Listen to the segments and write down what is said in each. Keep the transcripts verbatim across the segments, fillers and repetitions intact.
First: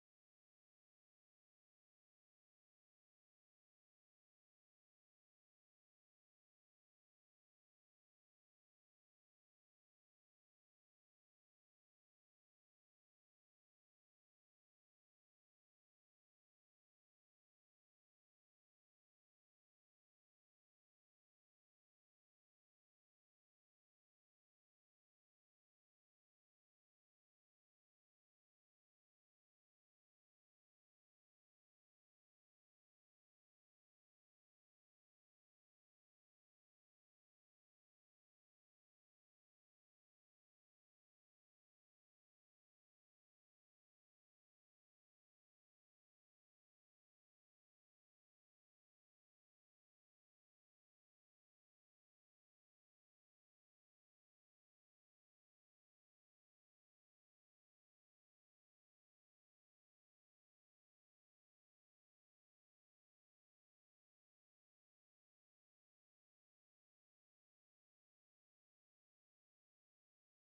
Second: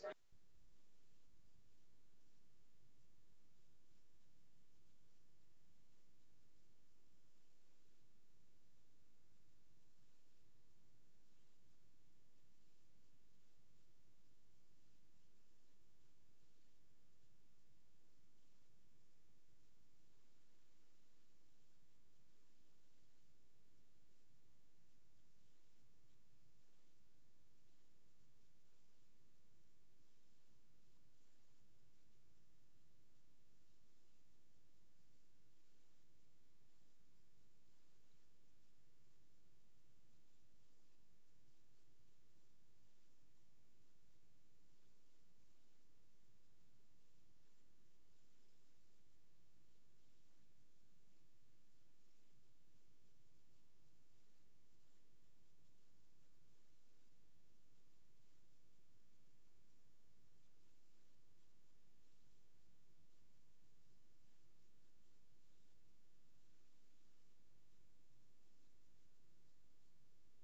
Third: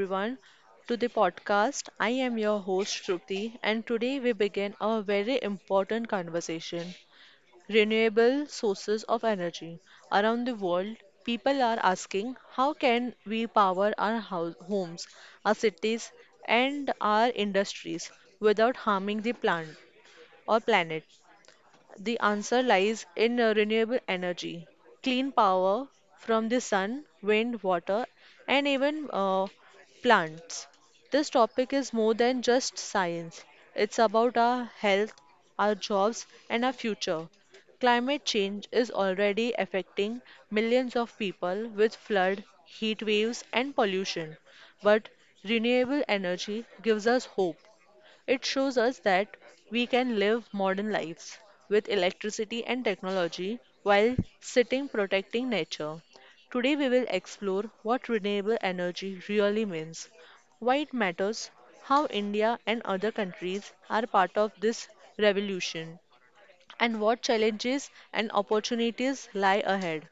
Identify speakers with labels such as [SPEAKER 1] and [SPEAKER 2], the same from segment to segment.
[SPEAKER 1] everyone to the podcast. I am your host Shruti and today we begin a very important conversation. Renewable sources of energy. Around the world, people are asking how can we power our house, homes, our cities and our industries without harming the plant or planet. The answer lies in uh, renewable energy, clean power from the sun, wind, water, and even uh, plants. This topic is more than just science, it's about our health, our jobs, and our future. Climate change is already affecting millions of people with flood, heat waves, and pollution. But renewable energy gives us hope. It shows us that we can live modern lives with electricity and technology while sitting protecting nature. Today, we will explore what renewable energy really means, why it matters, how India and other countries are part of this revolution, and what challenges and opportunities lie ahead.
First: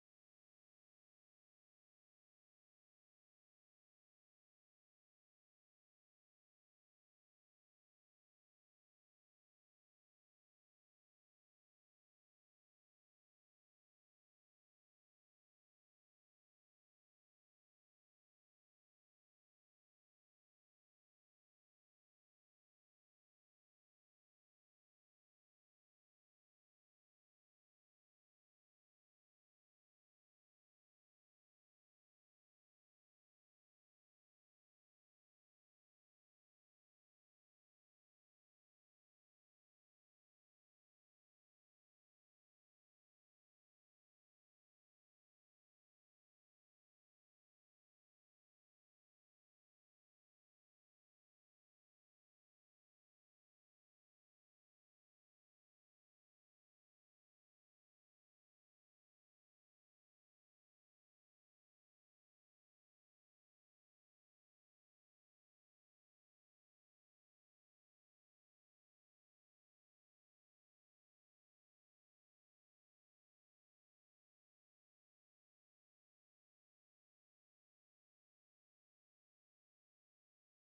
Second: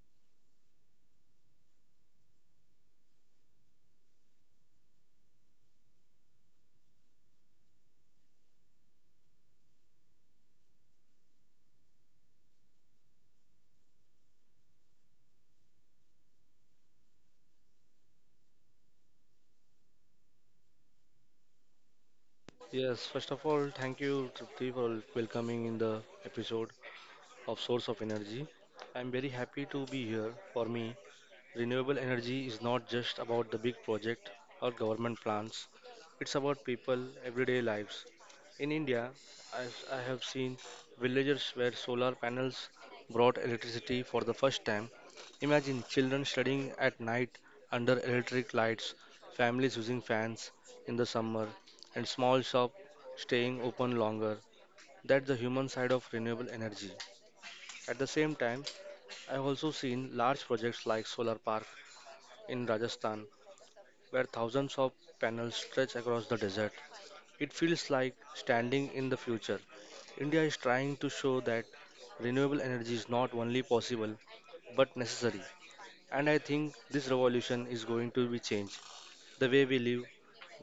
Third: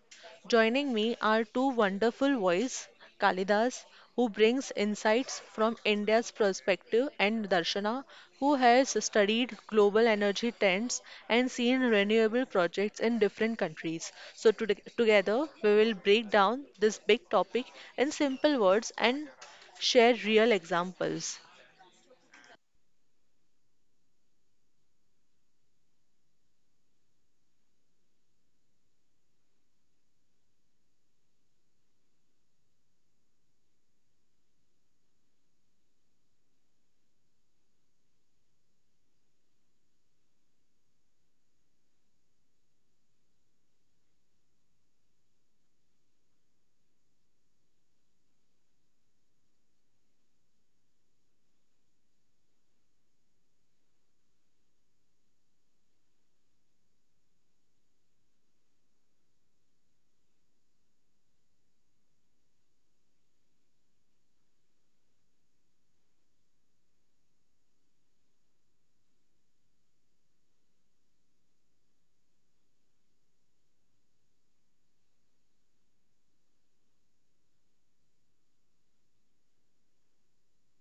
[SPEAKER 1] Joining me are two wonderful voices, Kalidas, who brings insights from India's perspective, and Darshana, who has studied global energy trends and seen renewable projects in different countries. So today, together we will break down this big topic in simple words and share real examples.
[SPEAKER 2] Yes, first of all, thank you, Tripti, for welcoming in the episode of Source of Energy. I'm very happy to be here. For me, renewable energy is not just about the big project or government plans. It's about people, everyday lives. In India, as I have seen, villagers where solar panels brought electricity for the first time. Imagine children studying at night under electric lights, families using fans in the summer, and small shop staying open longer. That's the human side of renewable energy. At the same time, I've also seen large projects like solar park in Rajasthan, where thousands of panels stretch across the desert. It feels like standing in the future. India is trying to show that renewable energy is not only possible but necessary. And I think this revolution is going to be changed the way we live,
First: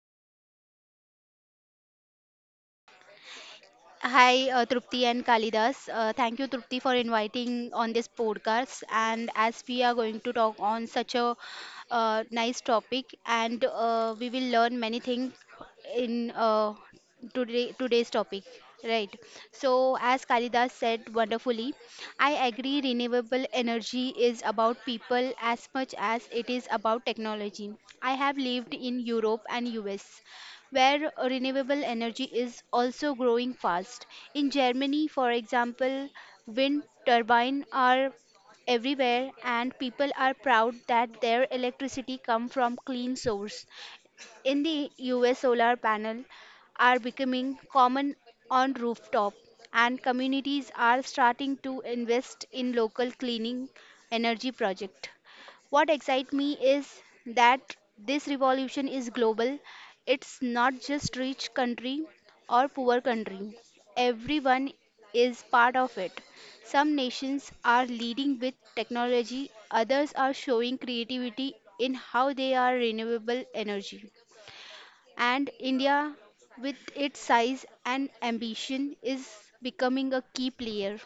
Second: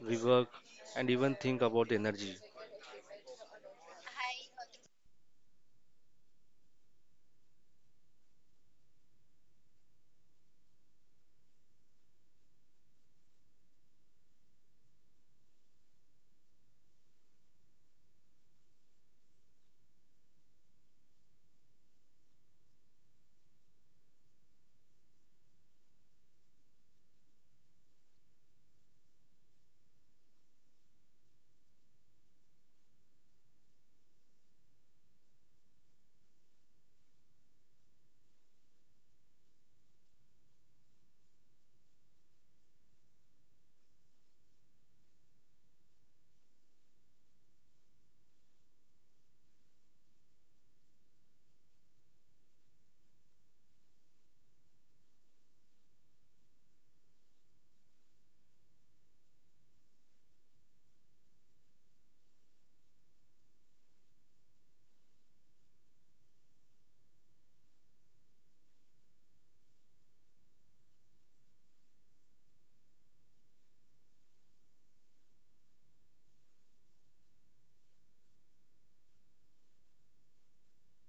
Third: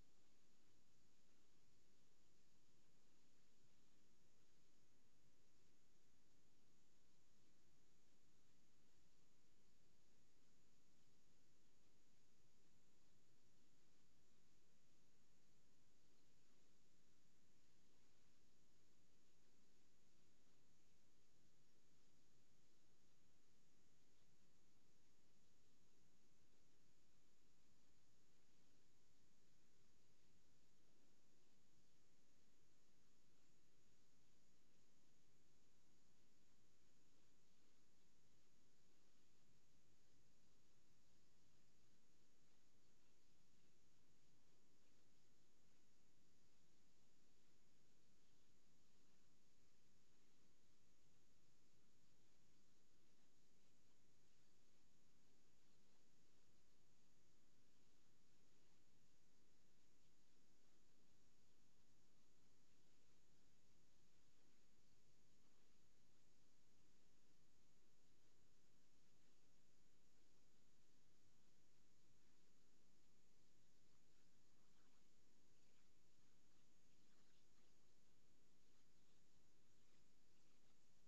[SPEAKER 2] we work, and even think about energy.
[SPEAKER 3] Hi, uh, Trupti and Kalidas. Uh, thank you, Trupti, for inviting on this podcast. And as we are going to talk on such a uh, nice topic, and uh, we will learn many things in uh, today today's topic. Right. So, as Kalidas said wonderfully, I agree. Renewable energy is about people as much as it is about technology. I have lived in Europe and U S where renewable energy is also growing fast. In Germany, for example, wind turbines are everywhere and people are proud that their electricity comes from clean source. In the U S, solar panels are becoming common on rooftop and communities are starting to invest in local cleaning energy project. What excites me is that this revolution is global. It's not just rich country or poor country. Everyone is part of it. Some nations are leading with technology, others are showing creativity in how they are renewable energy. And India, with its size and ambition, is becoming a key player.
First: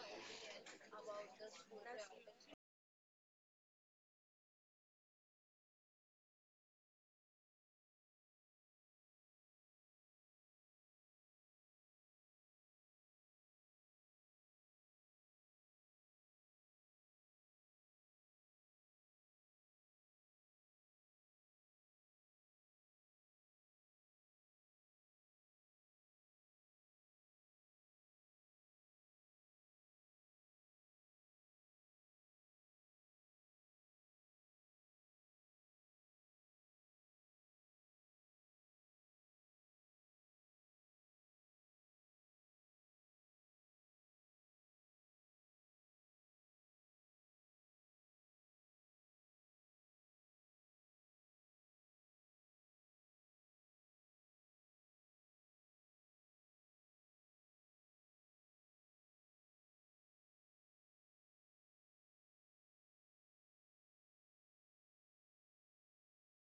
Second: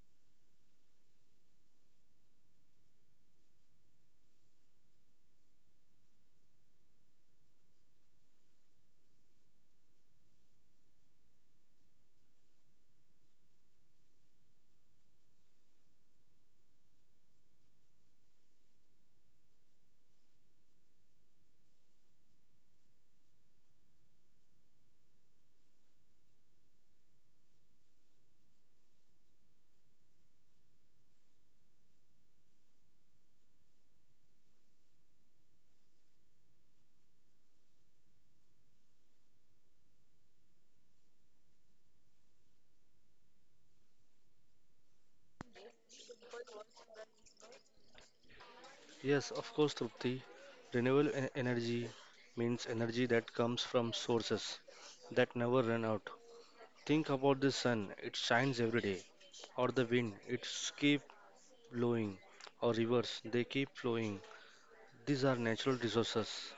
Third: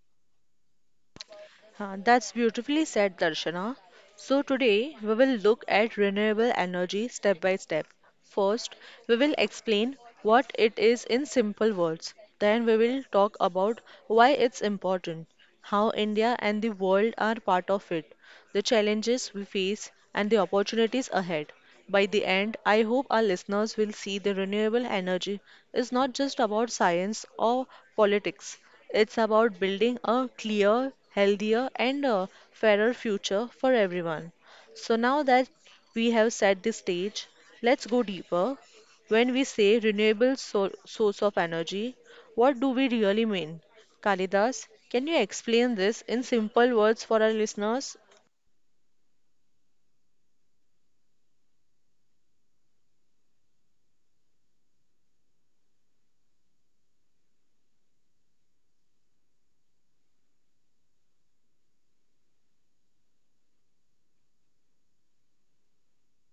[SPEAKER 1] Uh, that's beautifully said, Darshana. So, today we will look at renewable energy step by step. First, we will explain what it is in simple words. Then, we will talk about why it's important, how India and the world are part of it, the challenges we face, and the opportunities ahead. By the end, I hope our listeners will see the renewable energy is not just about science or politics. It's about building a clear, healthier, and a fairer future for everyone. So now that we have set the stage, let's go deeper. When we say renewable so- source of energy, what do we really mean? Kalidas, can you explain this in simple words for our listeners?
[SPEAKER 2] Yes, of course, Trupti. Renewable en- energy means energy that comes from sources that never run out. Think about the sun, it shines every day, or the wind, it keeps blowing, or rivers, they keep flowing. These are natural resources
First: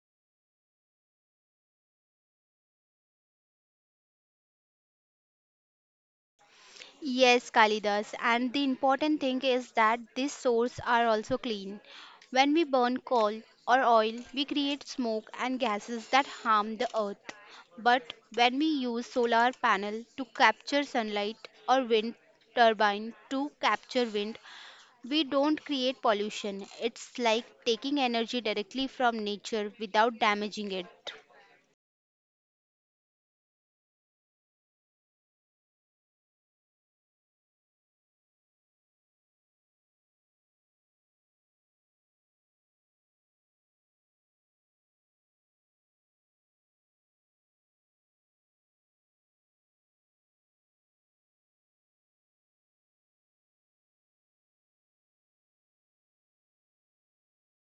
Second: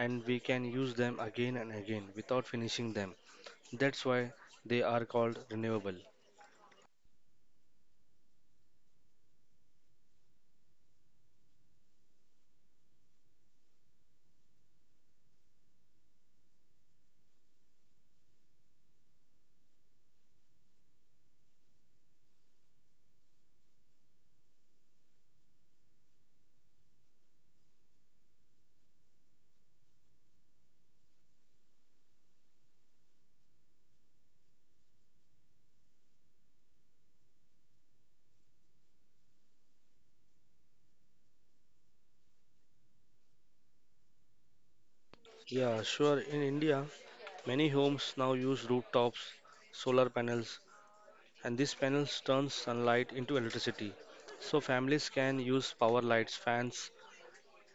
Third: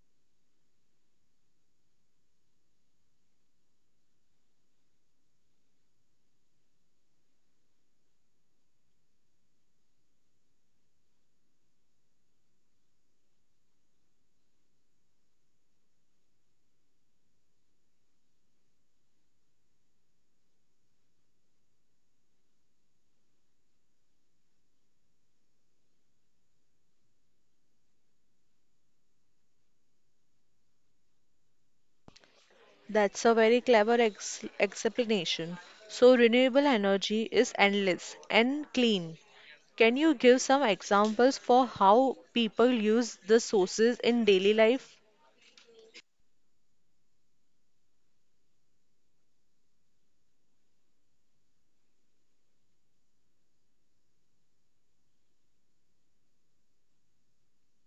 [SPEAKER 2] and we can use them again and again without finishing them. That's why they are called renewable.
[SPEAKER 3] Yes, Kalidas. And the important thing is that these sources are also clean. When we burn coal or oil, we create smoke and gases that harm the earth. But when we use solar panel to capture sunlight or wind turbine to capture wind, we don't create pollution. It's like taking energy directly from nature without damaging it.
[SPEAKER 1] That's a very clever ex explanation. So, renewable energy is endless and clean. Can you give some examples for how people use the sources in daily life?
[SPEAKER 2] Yeah, sure. In India, many homes now use rooftops, solar panels, and these panels turn sunlight into electricity. So families can use power lights, fans,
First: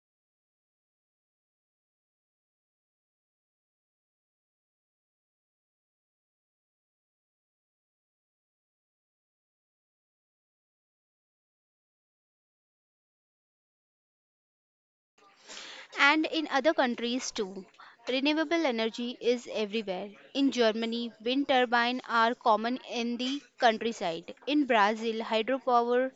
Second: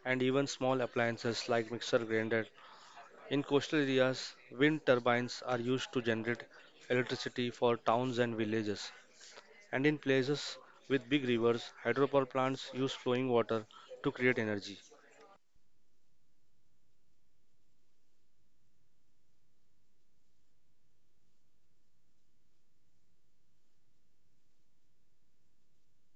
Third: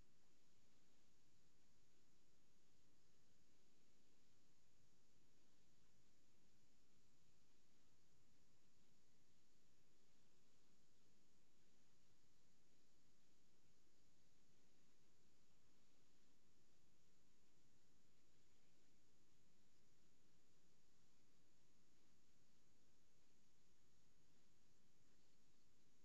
[SPEAKER 2] and even small appliances like mixer grinder. In coastal areas, wind turbines are used to generate electricity for towns and villages. And in places with big rivers, hydropower plants use flowing water to create energy.
[SPEAKER 3] And in other countries too, renewable energy is everywhere. In Germany, wind turbines are common in the countryside. In Brazil, hydropower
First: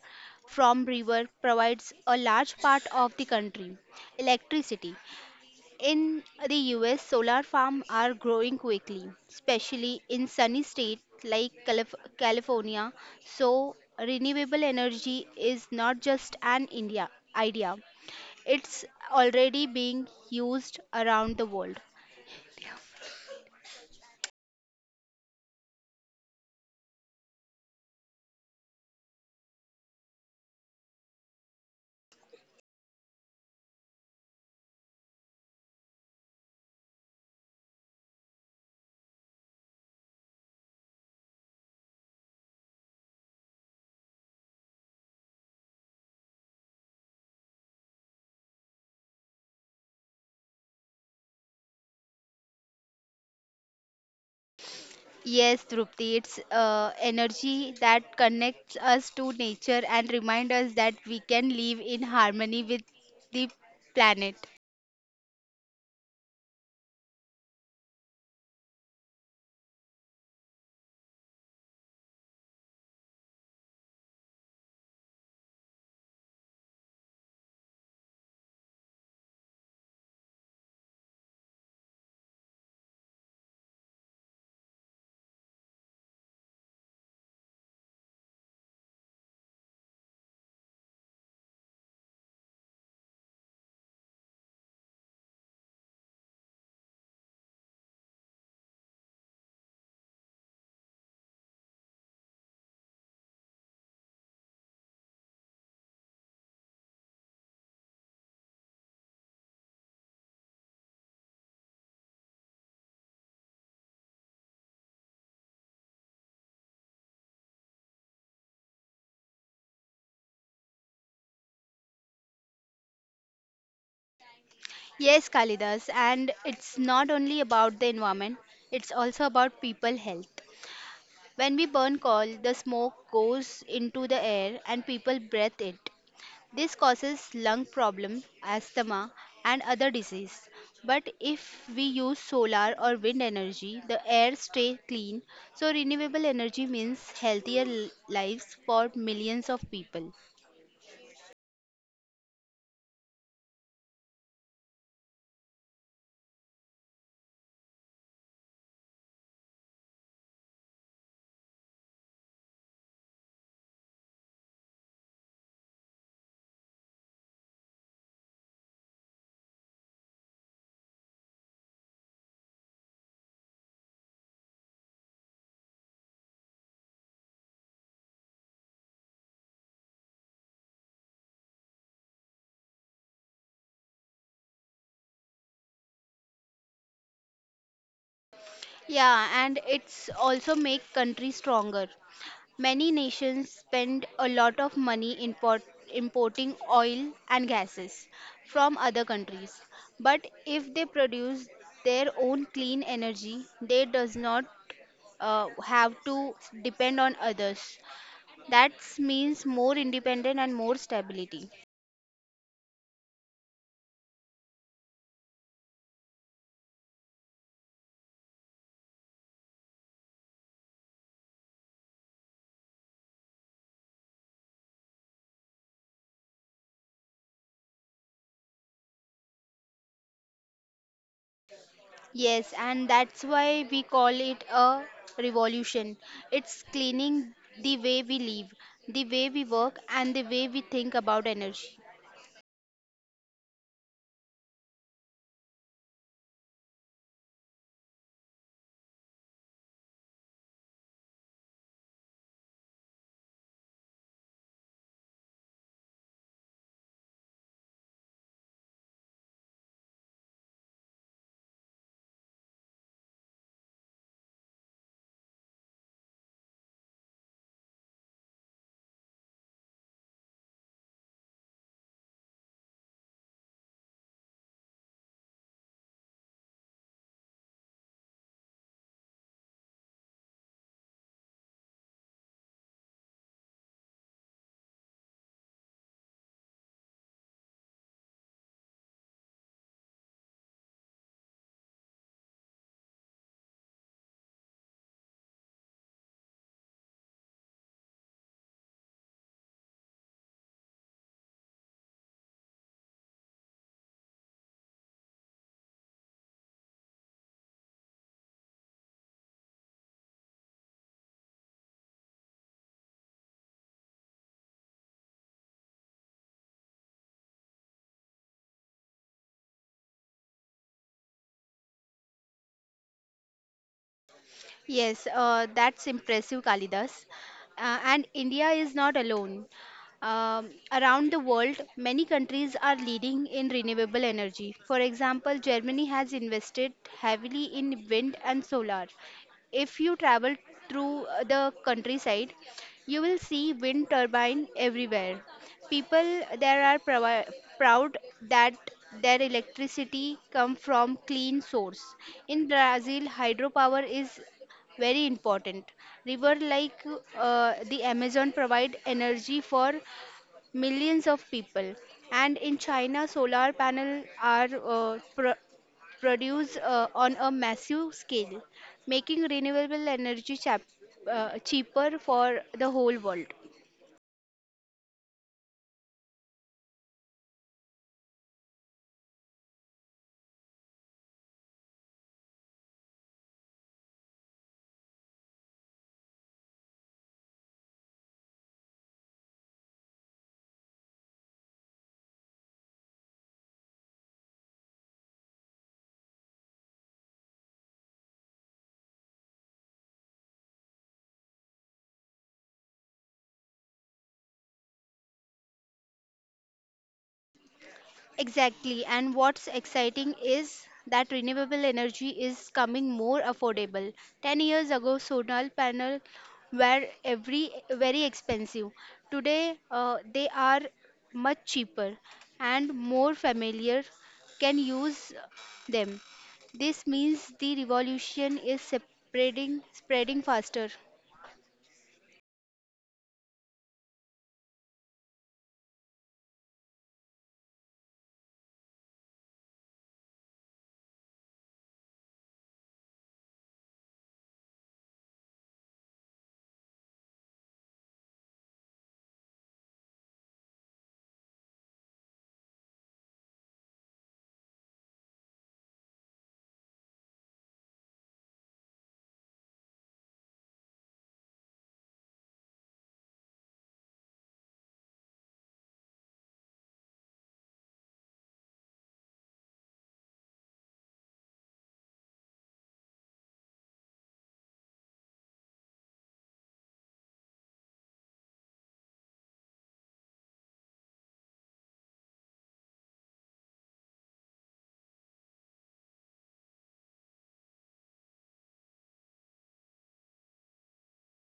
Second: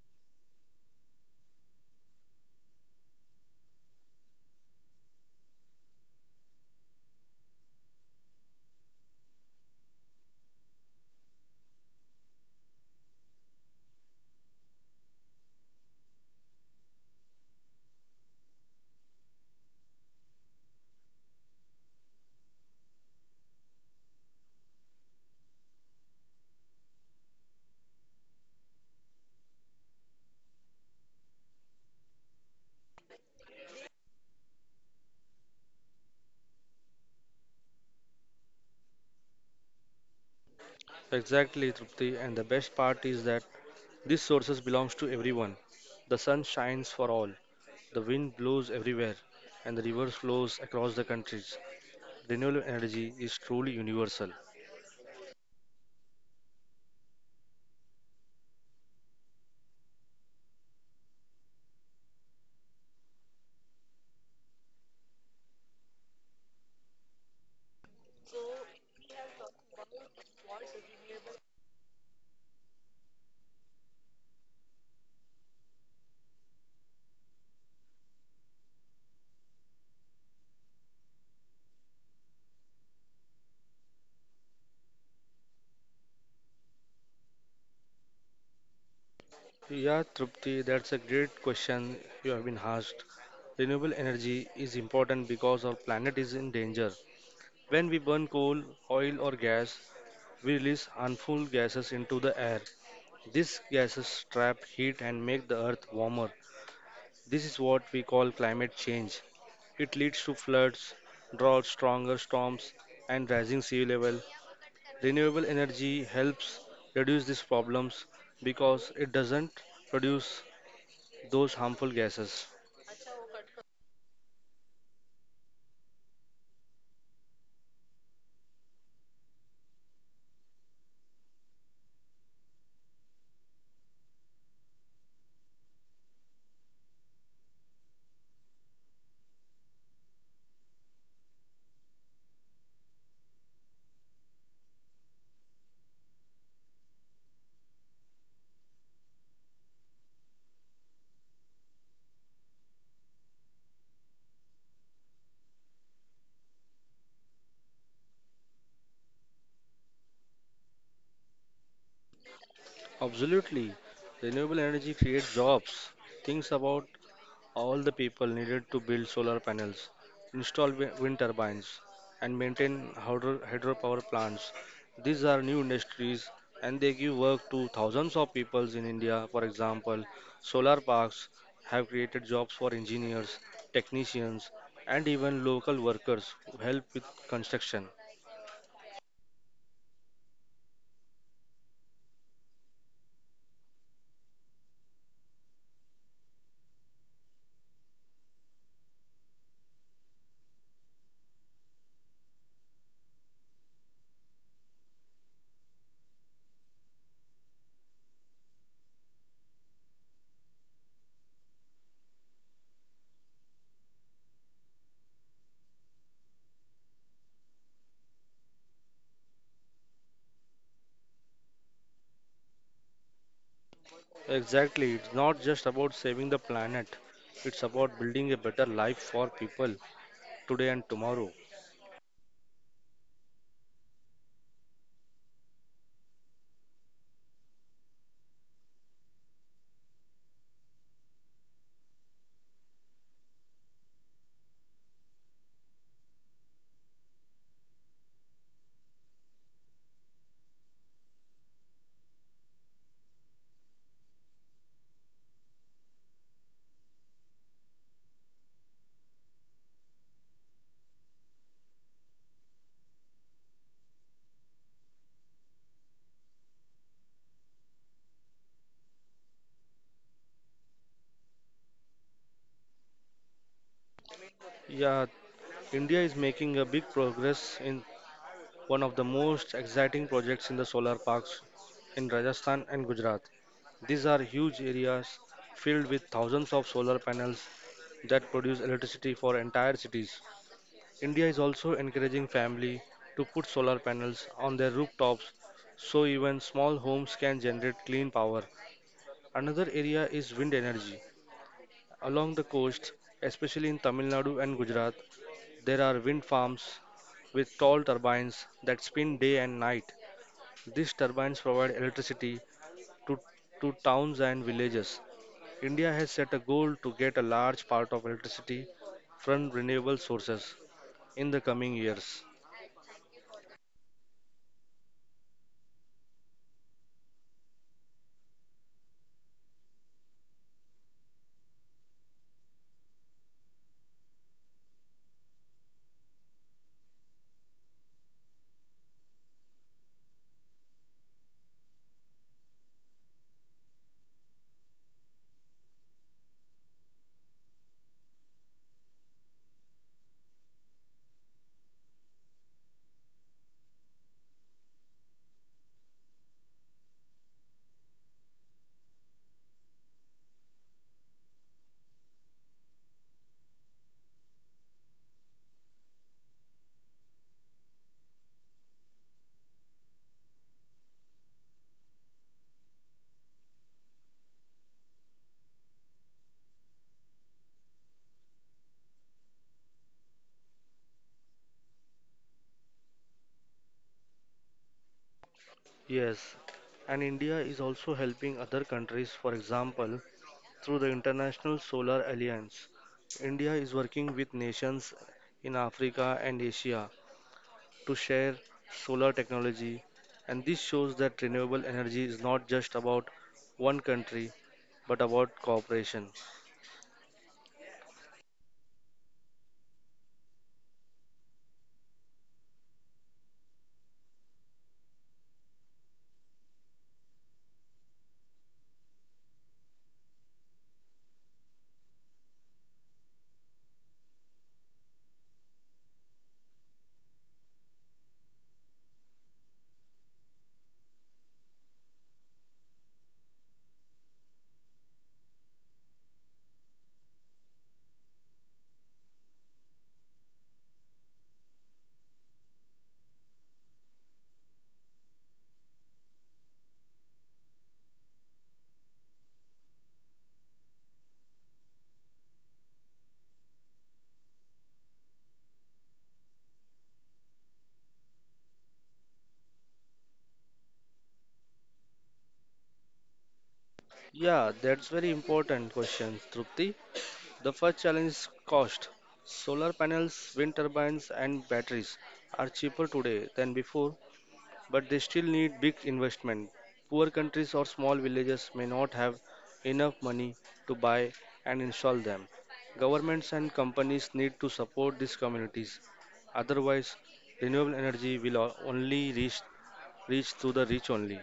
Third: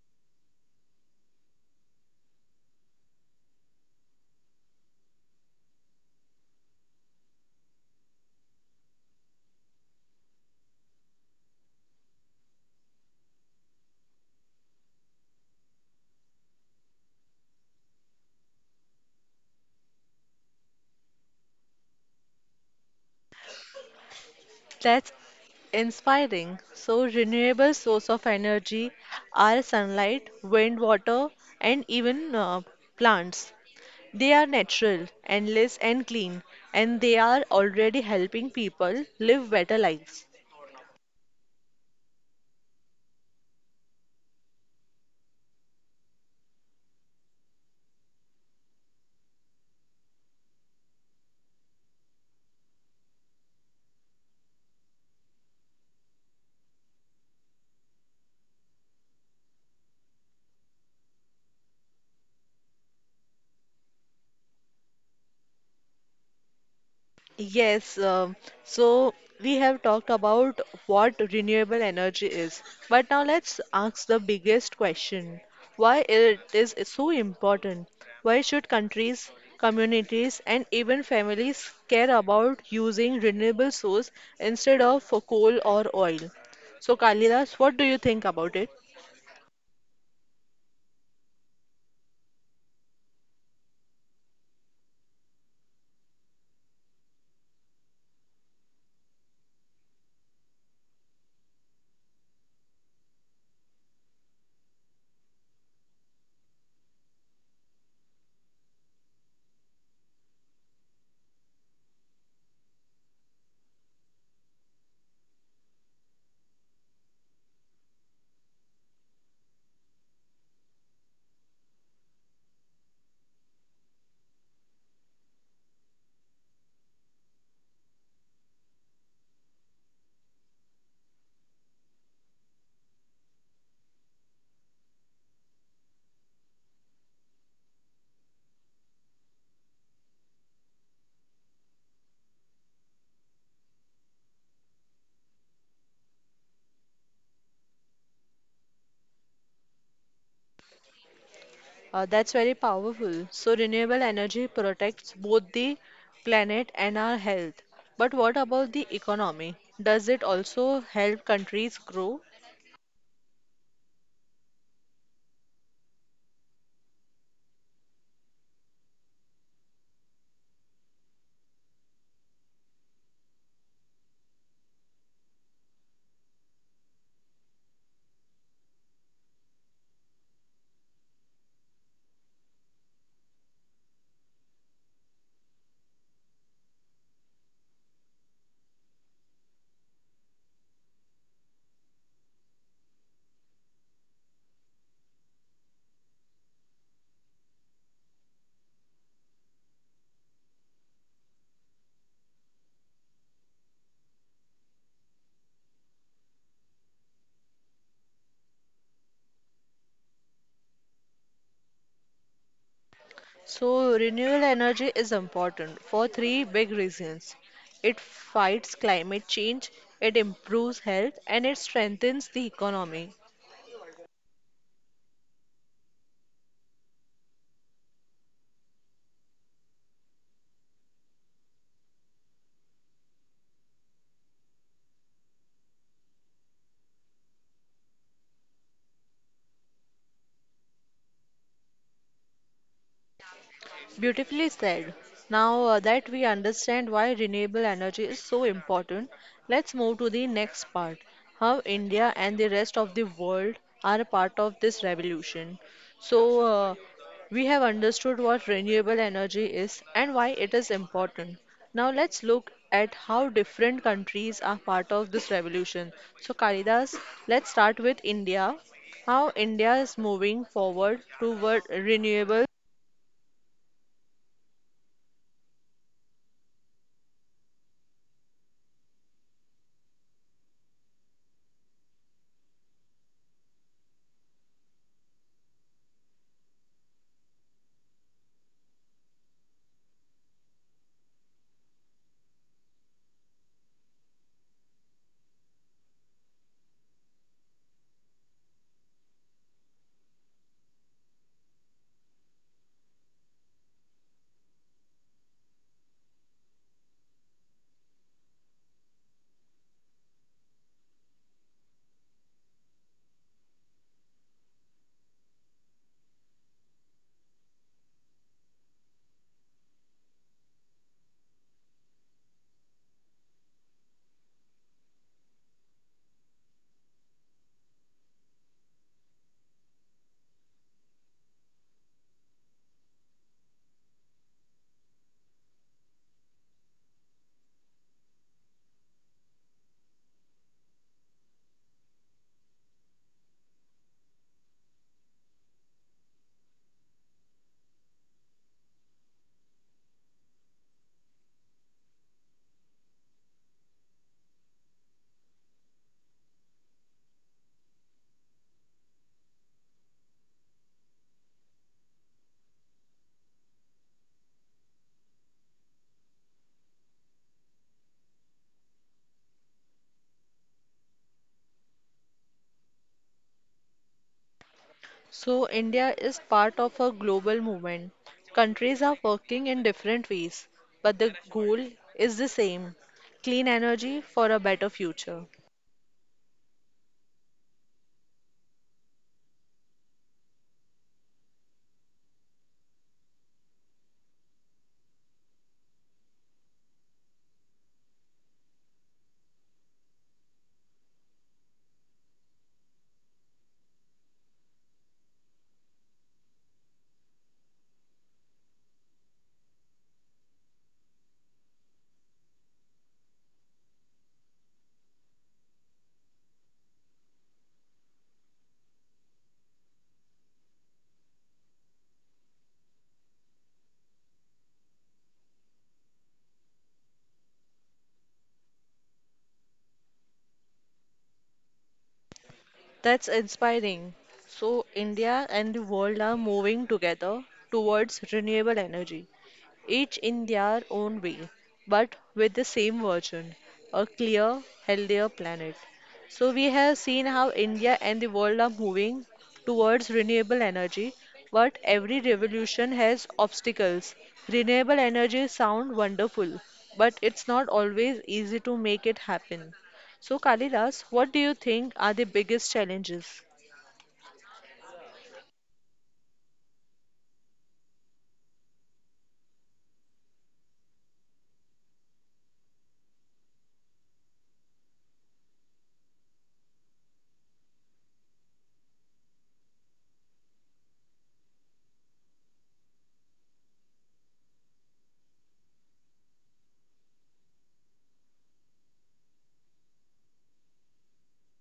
[SPEAKER 3] from river provides a large part of the country electricity. In the U S, solar farms are growing quickly, especially in sunny states like Calif- California. So, renewable energy is not just an India idea, it's already being used around the world.
[SPEAKER 1] That's inspiring. So, renewable source of energy are sunlight, wind, water, and even uh, plants. They are natural, endless, and clean, and they are already helping people live better lives.
[SPEAKER 2] Exactly, Trupti. And the best part is that these sources belongs to everyone. The sun shines for all, the wind blows everywhere, and the river flows across the countries. Renewable energy is truly universal.
[SPEAKER 3] Yes, Drupti, it's uh, energy that connects us to nature and reminds us that we can live in harmony with the planet.
[SPEAKER 1] Yes, um, so we have talked about what renewable energy is, but now let's ask the biggest question. Why it is so important? Why should countries, communities, and even families care about using renewable source instead of for coal or oil? So, Kalidas, what do you think about it?
[SPEAKER 2] Yeah, Trupti, that's a great question you have been asked. Renewable energy is important because our planet is in danger. When we burn coal, oil, or gas, we release harmful gases into the air. These gases trap heat and make the earth warmer. This is what we call climate change. It leads to floods, droughts, stronger storms, and rising sea level. Renewable energy helps reduce these problems because it doesn't produce those harmful gases.
[SPEAKER 3] Yes, Kalidas, and it's not only about the environment, it's also about people health. When we burn coal, the smoke goes into the air and people breathe it. This causes lung problem, asthma and other disease. But if we use solar or wind energy, the air stay clean. So renewable energy means healthier l- lives for millions of people.
[SPEAKER 1] Uh, that's very powerful. So, renewable energy protects both the planet and our health. But what about the economy? Does it also help countries grow?
[SPEAKER 2] Absolutely, renewable energy creates jobs. Think about all the people needed to build solar panels, install wi- wind turbines, and maintain hydro- hydropower plants. These are new industries and they give work to thousands of people in India. For example, solar parks have created jobs for engineers, technicians, and even local workers who help with construction.
[SPEAKER 3] Yeah, and it's also make country stronger. Many nations spend a lot of money import, importing oil and gases from other countries. But if they produce their own clean energy, they does not uh, have to depend on others. That means more independent and more stability.
[SPEAKER 1] So, renewable energy is important for three big reasons it fights climate change, it improves health, and it strengthens the economy.
[SPEAKER 2] Exactly, it's not just about saving the planet, it's about building a better life for people today and tomorrow.
[SPEAKER 3] Yes, and that's why we call it a revolution. It's cleaning the way we live, the way we work, and the way we think about energy.
[SPEAKER 1] Beautifully said. Now uh, that we understand why renewable energy is so important, let's move to the next part how India and the rest of the world are a part of this revolution. So, uh, we have understood what renewable energy is and why it is important. Now, let's look at how different countries are part of this revolution. So, Kalidas, let's start with India. How India is moving forward toward renewable
[SPEAKER 2] Yeah, India is making a big progress in one of the most exciting projects in the solar parks in Rajasthan and Gujarat. These are huge areas filled with thousands of solar panels that produce electricity for entire cities. India is also encouraging family to put solar panels on their rooftops so even small homes can generate clean power. Another area is wind energy. Along the coast, especially in Tamil Nadu and Gujarat, there are wind farms with tall turbines that spin day and night. These turbines provide electricity to, to towns and villages. India has set a goal to get a large part of electricity from renewable sources in the coming years.
[SPEAKER 3] Yes, uh, that's impressive, Kalidas. Uh, and India is not alone. Um, around the world, many countries are leading in renewable energy. For example, Germany has invested heavily in wind and solar. If you travel through uh, the countryside, you will see wind turbine everywhere. People there are provi- proud that their electricity come from clean source. In Brazil, hydropower is very important river like uh, the amazon provide energy for millions of people and in china solar panel are uh, pro- produced uh, on a massive scale making renewable energy chap- uh, cheaper for the whole world.
[SPEAKER 1] So, India is part of a global movement. Countries are working in different ways, but the goal is the same clean energy for a better future.
[SPEAKER 2] Yes, and India is also helping other countries, for example, through the International Solar Alliance. India is working with nations in Africa and Asia to share solar technology. And this shows that renewable energy is not just about one country but about cooperation.
[SPEAKER 3] Exactly. And what's exciting is that renewable energy is coming more affordable. ten years ago, solar panels were every very expensive. Today, uh, they are much cheaper and more familiar can use them. This means the revolution is spreading spreading faster.
[SPEAKER 1] That's inspiring. So, India and the world are moving together towards renewable energy, each in their own way, but with the same version a clear, healthier planet. So, we have seen how India and the world are moving towards renewable energy, but every revolution has obstacles. Renewable energy sound wonderful, but it's not always easy to make it happen. So, Kalidas, what do you think are the biggest challenges?
[SPEAKER 2] Yeah, that's very important question, Trupti. The first challenge is cost. Solar panels, wind turbines, and batteries are cheaper today than before, but they still need big investment. Poor countries or small villages may not have enough money to buy and install them. Governments and companies need to support these communities. Otherwise, renewable energy will o- only reach reach to the rich only.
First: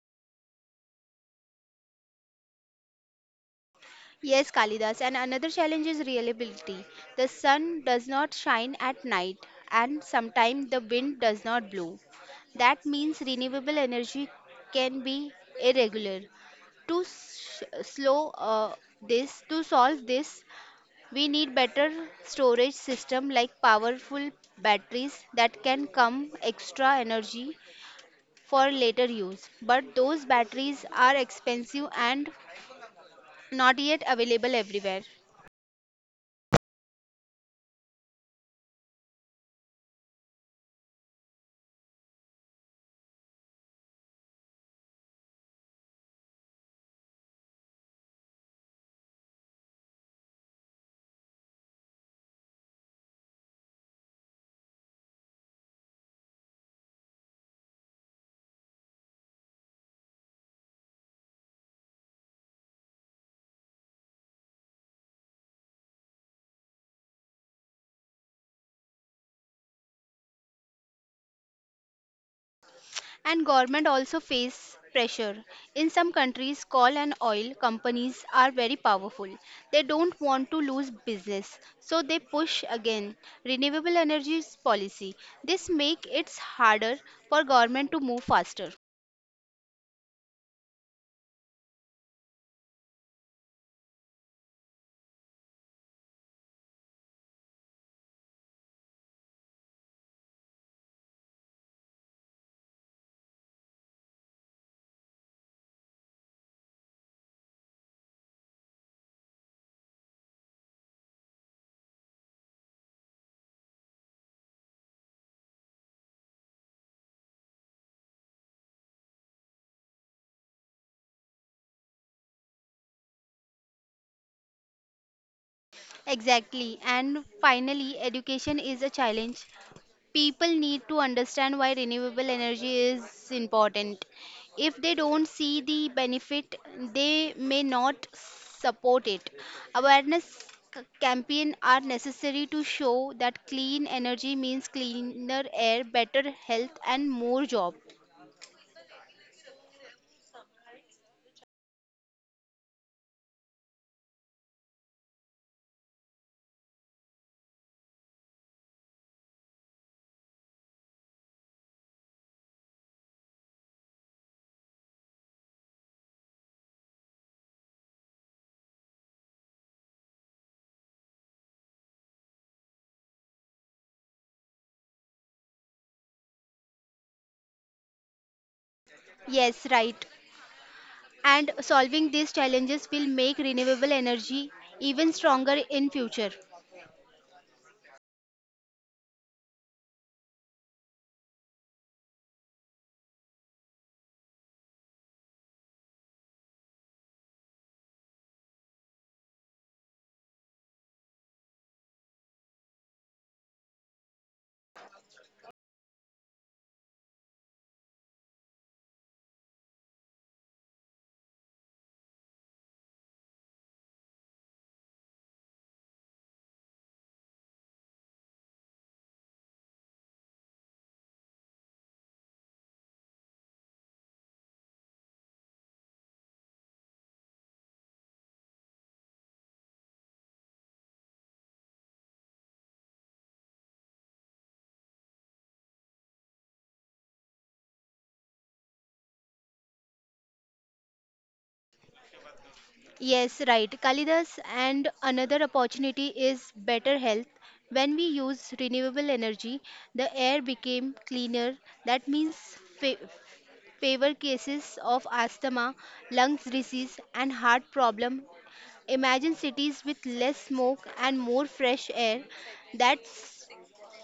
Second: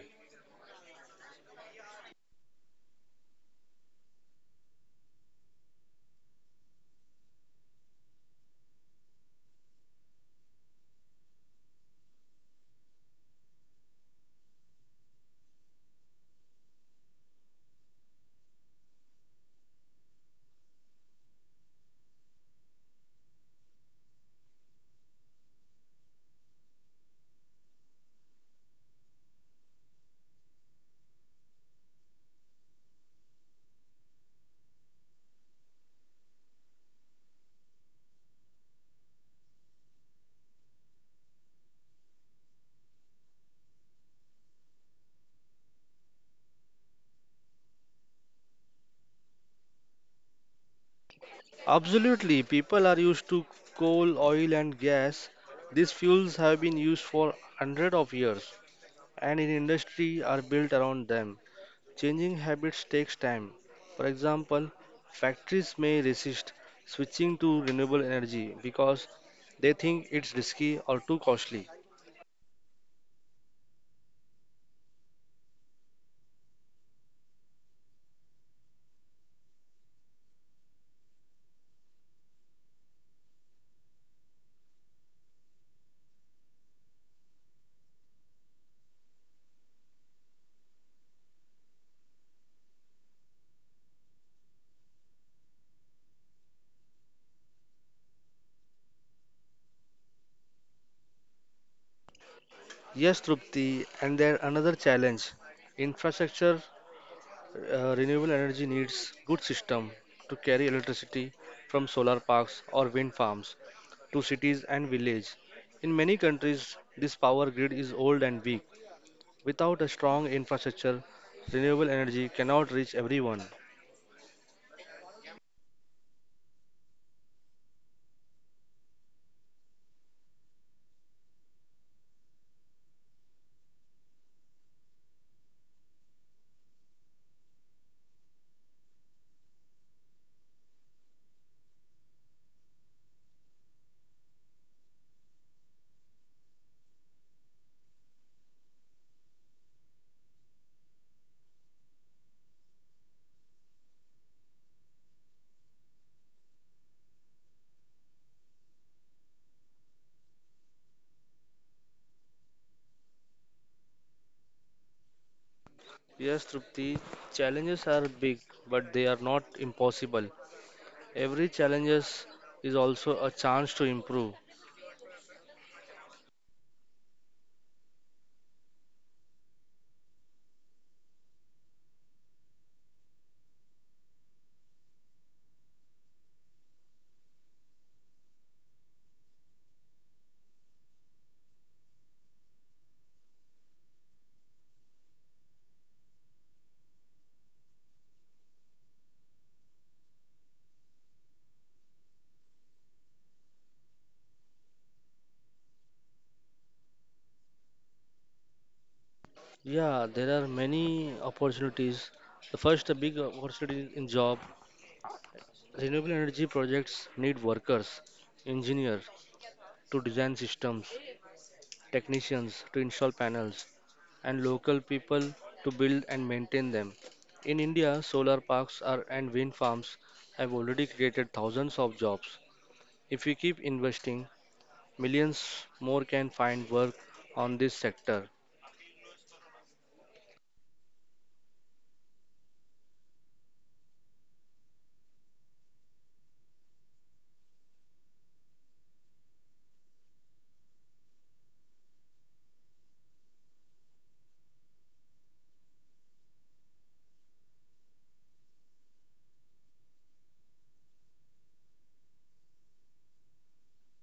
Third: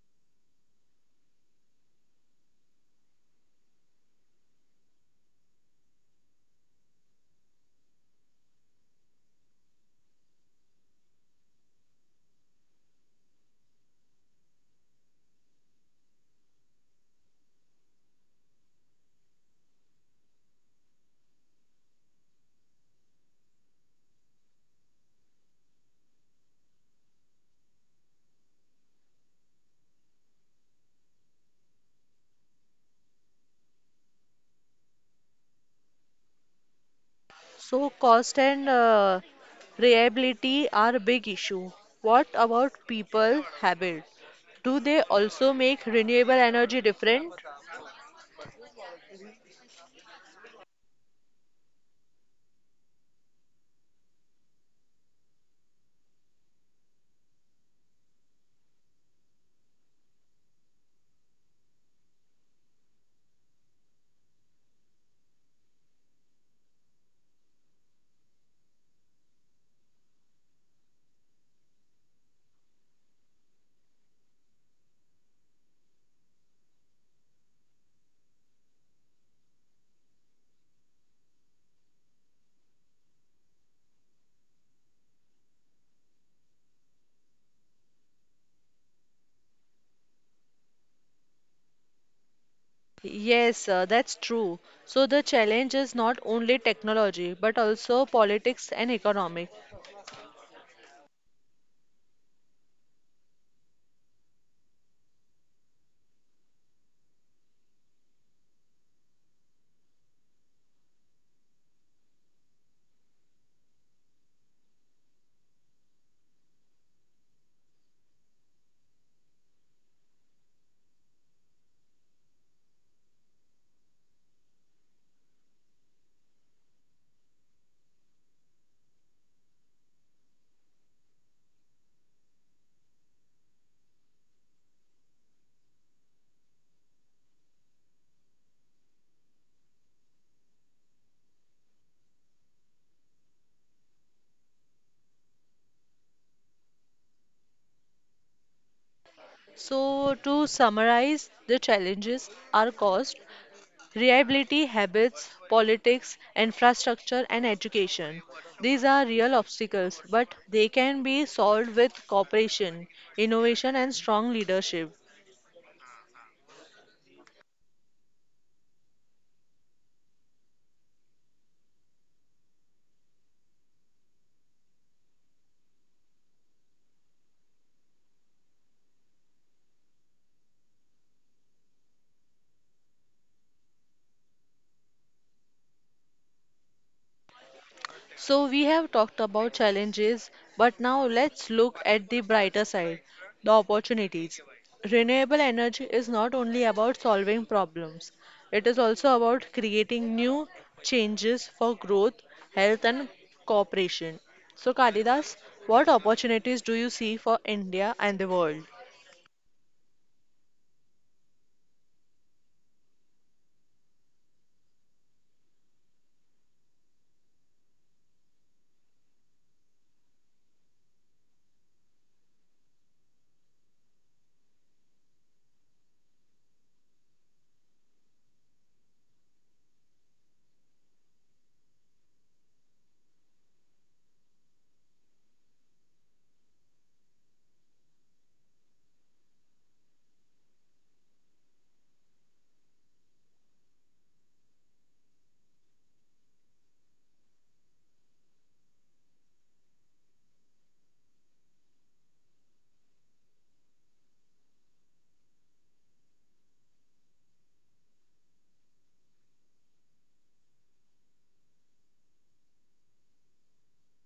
[SPEAKER 3] Yes, Kalidas, and another challenge is reliability. The sun does not shine at night, and sometimes the wind does not blow. That means renewable energy can be irregular. To s- slow uh, this, to solve this, we need better storage system like powerful batteries that can come extra energy for later use. But those batteries are expensive and not yet available everywhere.
[SPEAKER 1] So, cost and uh, reliability are a big issue. What about people habit? Do they also make renewable energy different?
[SPEAKER 2] Absolutely, people are used to coal, oil, and gas. These fuels have been used for hundreds of years, and in industry are built around them. Changing habits takes time. For example, factories may resist switching to renewable energy because they think it's risky or too costly.
[SPEAKER 3] And government also face pressure in some countries coal and oil companies are very powerful. They don't want to lose business, so they push again renewable energies policy. This make it harder for government to move faster.
[SPEAKER 1] Yes, uh, that's true. So the challenge is not only technology, but also politics and economic.
[SPEAKER 2] Yes, Trupti, and there another challenge. Infrastructure, uh, renewable energy needs good system to carry electricity from solar parks or wind farms to cities and villages. In many countries, this power grid is old and weak. Without a strong infrastructure, renewable energy cannot reach everyone.
[SPEAKER 3] Exactly. And finally education is a challenge. People need to understand why renewable energy is important. If they don't see the benefit, they may not support it. Awareness c- campaign are necessary to show that clean energy means cleaner air, better health and more job.
[SPEAKER 1] So to summarize, the challenges are cost. Reliability, habits, politics, infrastructure, and education. These are real obstacles, but they can be solved with cooperation, innovation, and strong leadership.
[SPEAKER 2] Yes, Trupti, challenges are big, but they are not impossible. Every challenges is also a chance to improve.
[SPEAKER 3] Yes, right. And solving these challenges will make renewable energy even stronger in future.
[SPEAKER 1] So we have talked about challenges, but now let's look at the brighter side, the opportunities. Renewable energy is not only about solving problems, it is also about creating new changes for growth, health and cooperation. So Kalidas, what opportunities do you see for India and the world?
[SPEAKER 2] Yeah, there are many opportunities. The first big opportunity in job, renewable energy projects need workers, engineers to design systems, technicians to install panels, and local people to build and maintain them. In India, solar parks are, and wind farms have already created thousands of jobs. If we keep investing, millions more can find work on this sector.
[SPEAKER 3] Yes, right. Kalidas, and another opportunity is better health. When we use renewable energy, the air became cleaner. That means fa- favor cases of asthma, lungs disease, and heart problem. Imagine cities with less smoke and more fresh air. That's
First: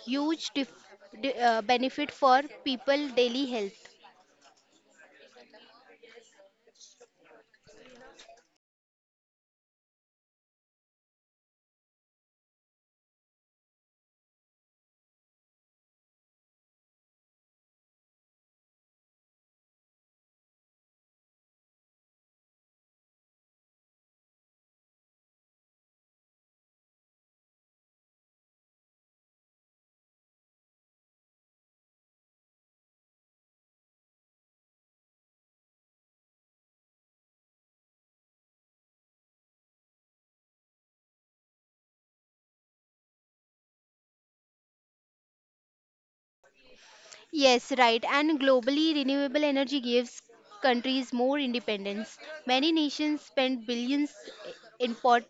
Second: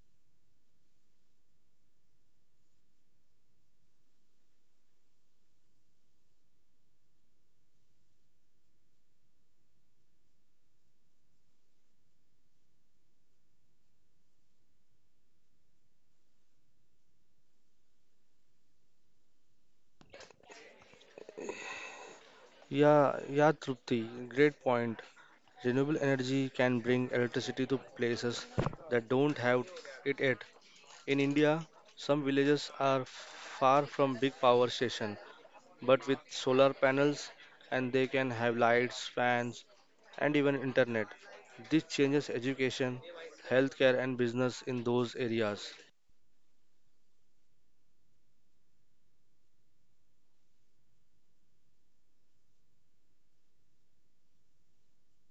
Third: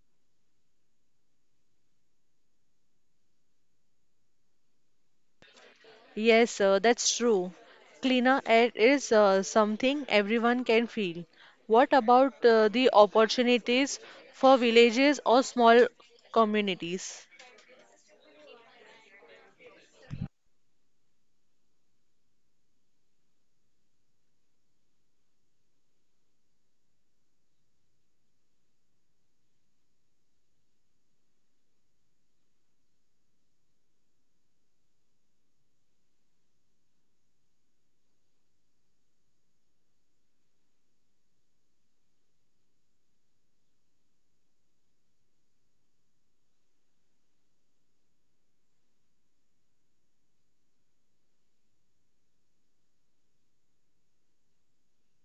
[SPEAKER 3] huge dif- di- uh, benefit for people daily health.
[SPEAKER 1] Yes, uh, that's true. Cleaner air is uh, something everyone can feel. What about uh, the opportunities for villages or small communities?
[SPEAKER 2] Yeah, yeah, Trupti, great point. Renewable energy can bring electricity to places that don't have it yet. In India, some villages are far from big power station, but with solar panels and they can have lights, fans, and even internet. This changes education, healthcare, and business in those areas.
[SPEAKER 3] Yes, right. And globally, renewable energy gives countries more independence. Many nations spend billions import,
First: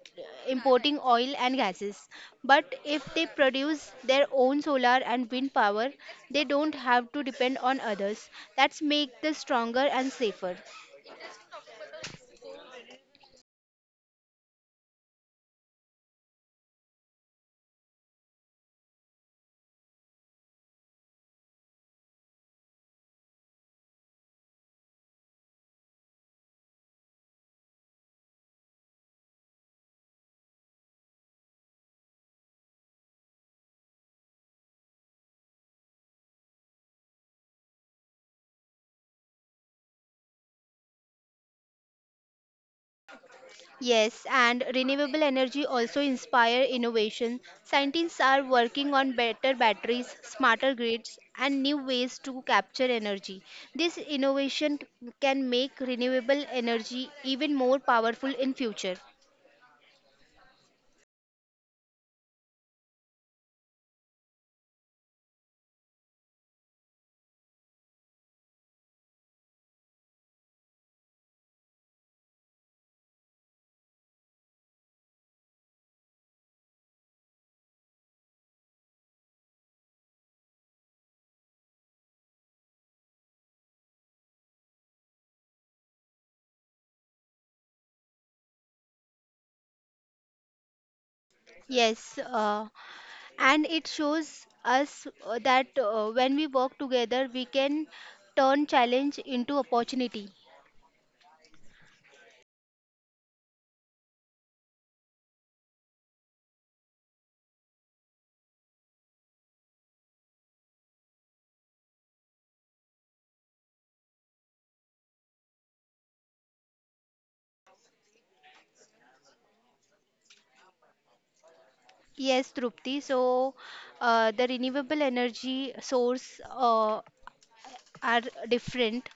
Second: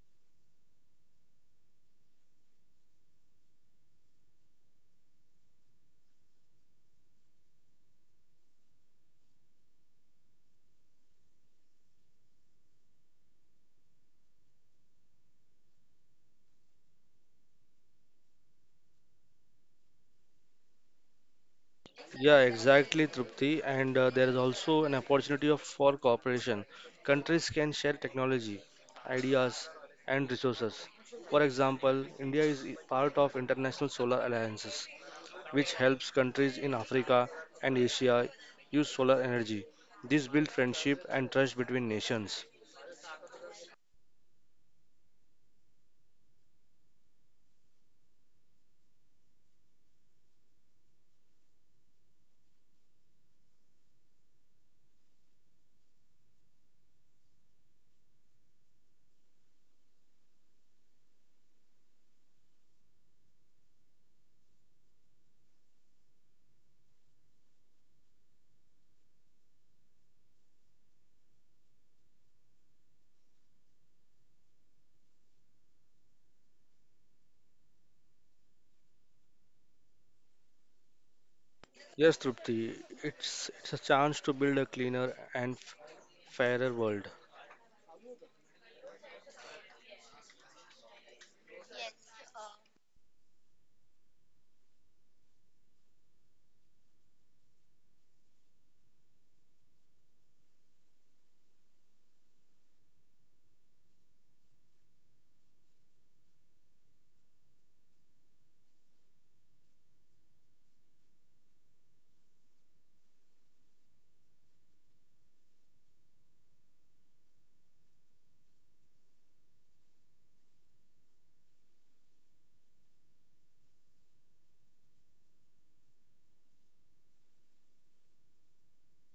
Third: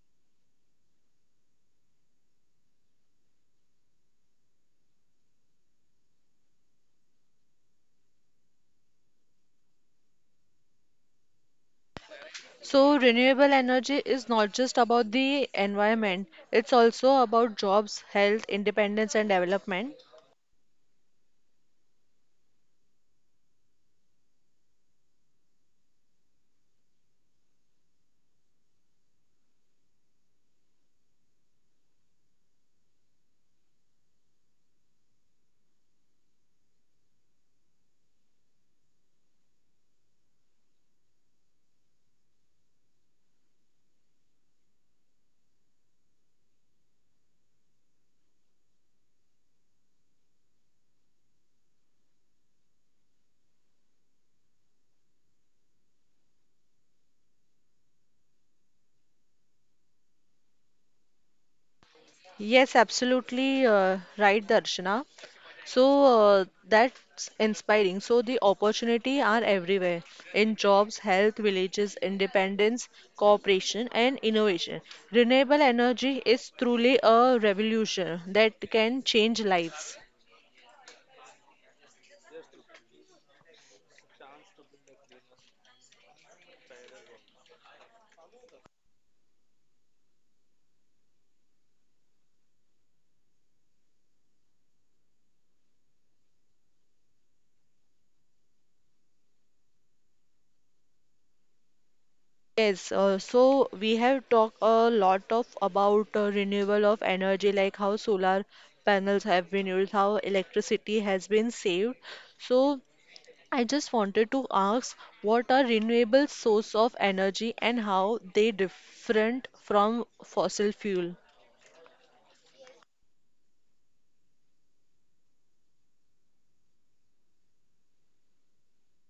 [SPEAKER 3] importing oil and gases. But if they produce their own solar and wind power, they don't have to depend on others. That's make them stronger and safer.
[SPEAKER 1] So, renewable energy is not just about the environment, it's also about jobs, health, independence, and development.
[SPEAKER 2] Yeah, exactly, Trupti. And uh, there is also an opportunity of, for cooperation. Countries can share technology, ideas, and resources. For example, India is i- part of international solar alliances, which helps countries in Africa and Asia use solar energy. This builds friendship and trust between nations.
[SPEAKER 3] Yes, and renewable energy also inspire innovation. Scientists are working on better batteries, smarter grids, and new ways to capture energy. This innovation can make renewable energy even more powerful in future.
[SPEAKER 1] Yes, absolutely uh, right, Darshana. So uh, that's inspiring. So the opportunity are everywhere in jobs, health, villages, independence, cooperation, and innovation. Renewable energy is truly a revolution that can change lives.
[SPEAKER 2] Yes, Trupti, it's, it's a chance to build a cleaner and f- fairer world.
[SPEAKER 3] Yes, uh, and it shows us uh, that uh, when we work together, we can turn challenge into opportunity.
[SPEAKER 1] Yes, uh, so we have talked a lot of about uh, renewal of energy, like how solar panels have been used, how electricity has been saved. So I just wanted to ask what are renewable source of energy and how they different from fossil fuel?
[SPEAKER 3] Yes, Trupti. So, uh, the renewable energy source. Uh, are different.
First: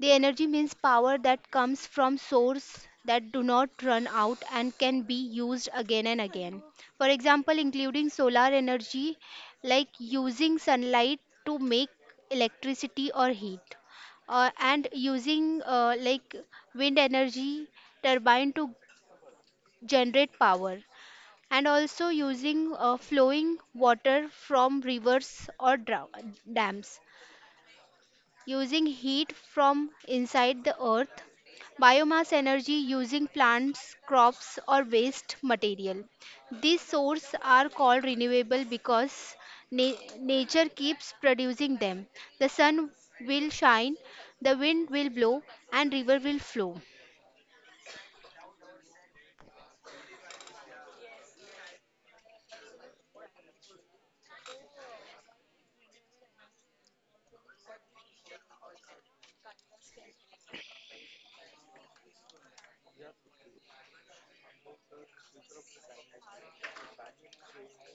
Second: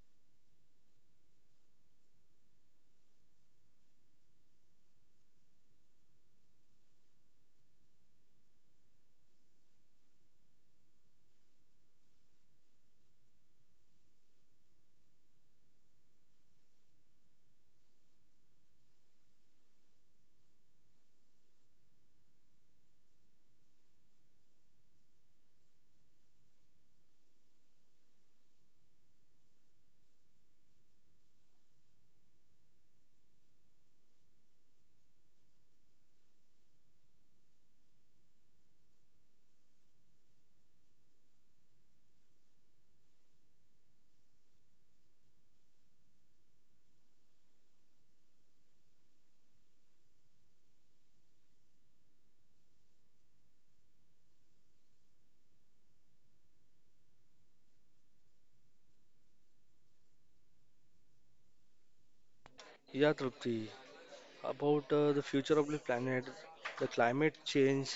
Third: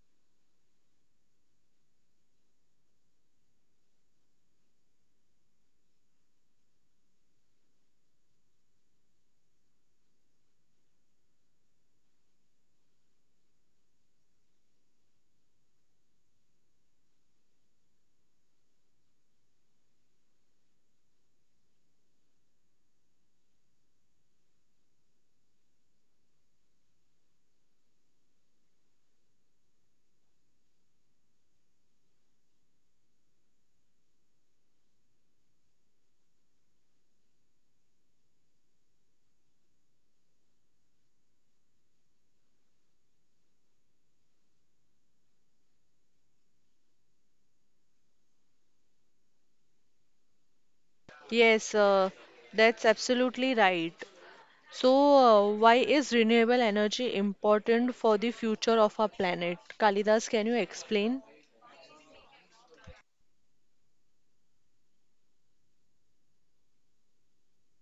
[SPEAKER 3] The energy means power that comes from source that do not run out and can be used again and again. For example, including solar energy, like using sunlight to make electricity or heat, uh, and using uh, like wind energy turbine to generate power, and also using uh, flowing water from rivers or dra- dams. Using heat from inside the earth, biomass energy using plants, crops, or waste material. These sources are called renewable because na- nature keeps producing them. The sun will shine, the wind will blow, and river will flow.
[SPEAKER 1] Yes, uh, that's absolutely right. So, uh, why is renewable energy important for the future of our planet? Kalidas, can you explain?
[SPEAKER 2] Yeah, Trupti. About uh, the future of the planet, the climate change,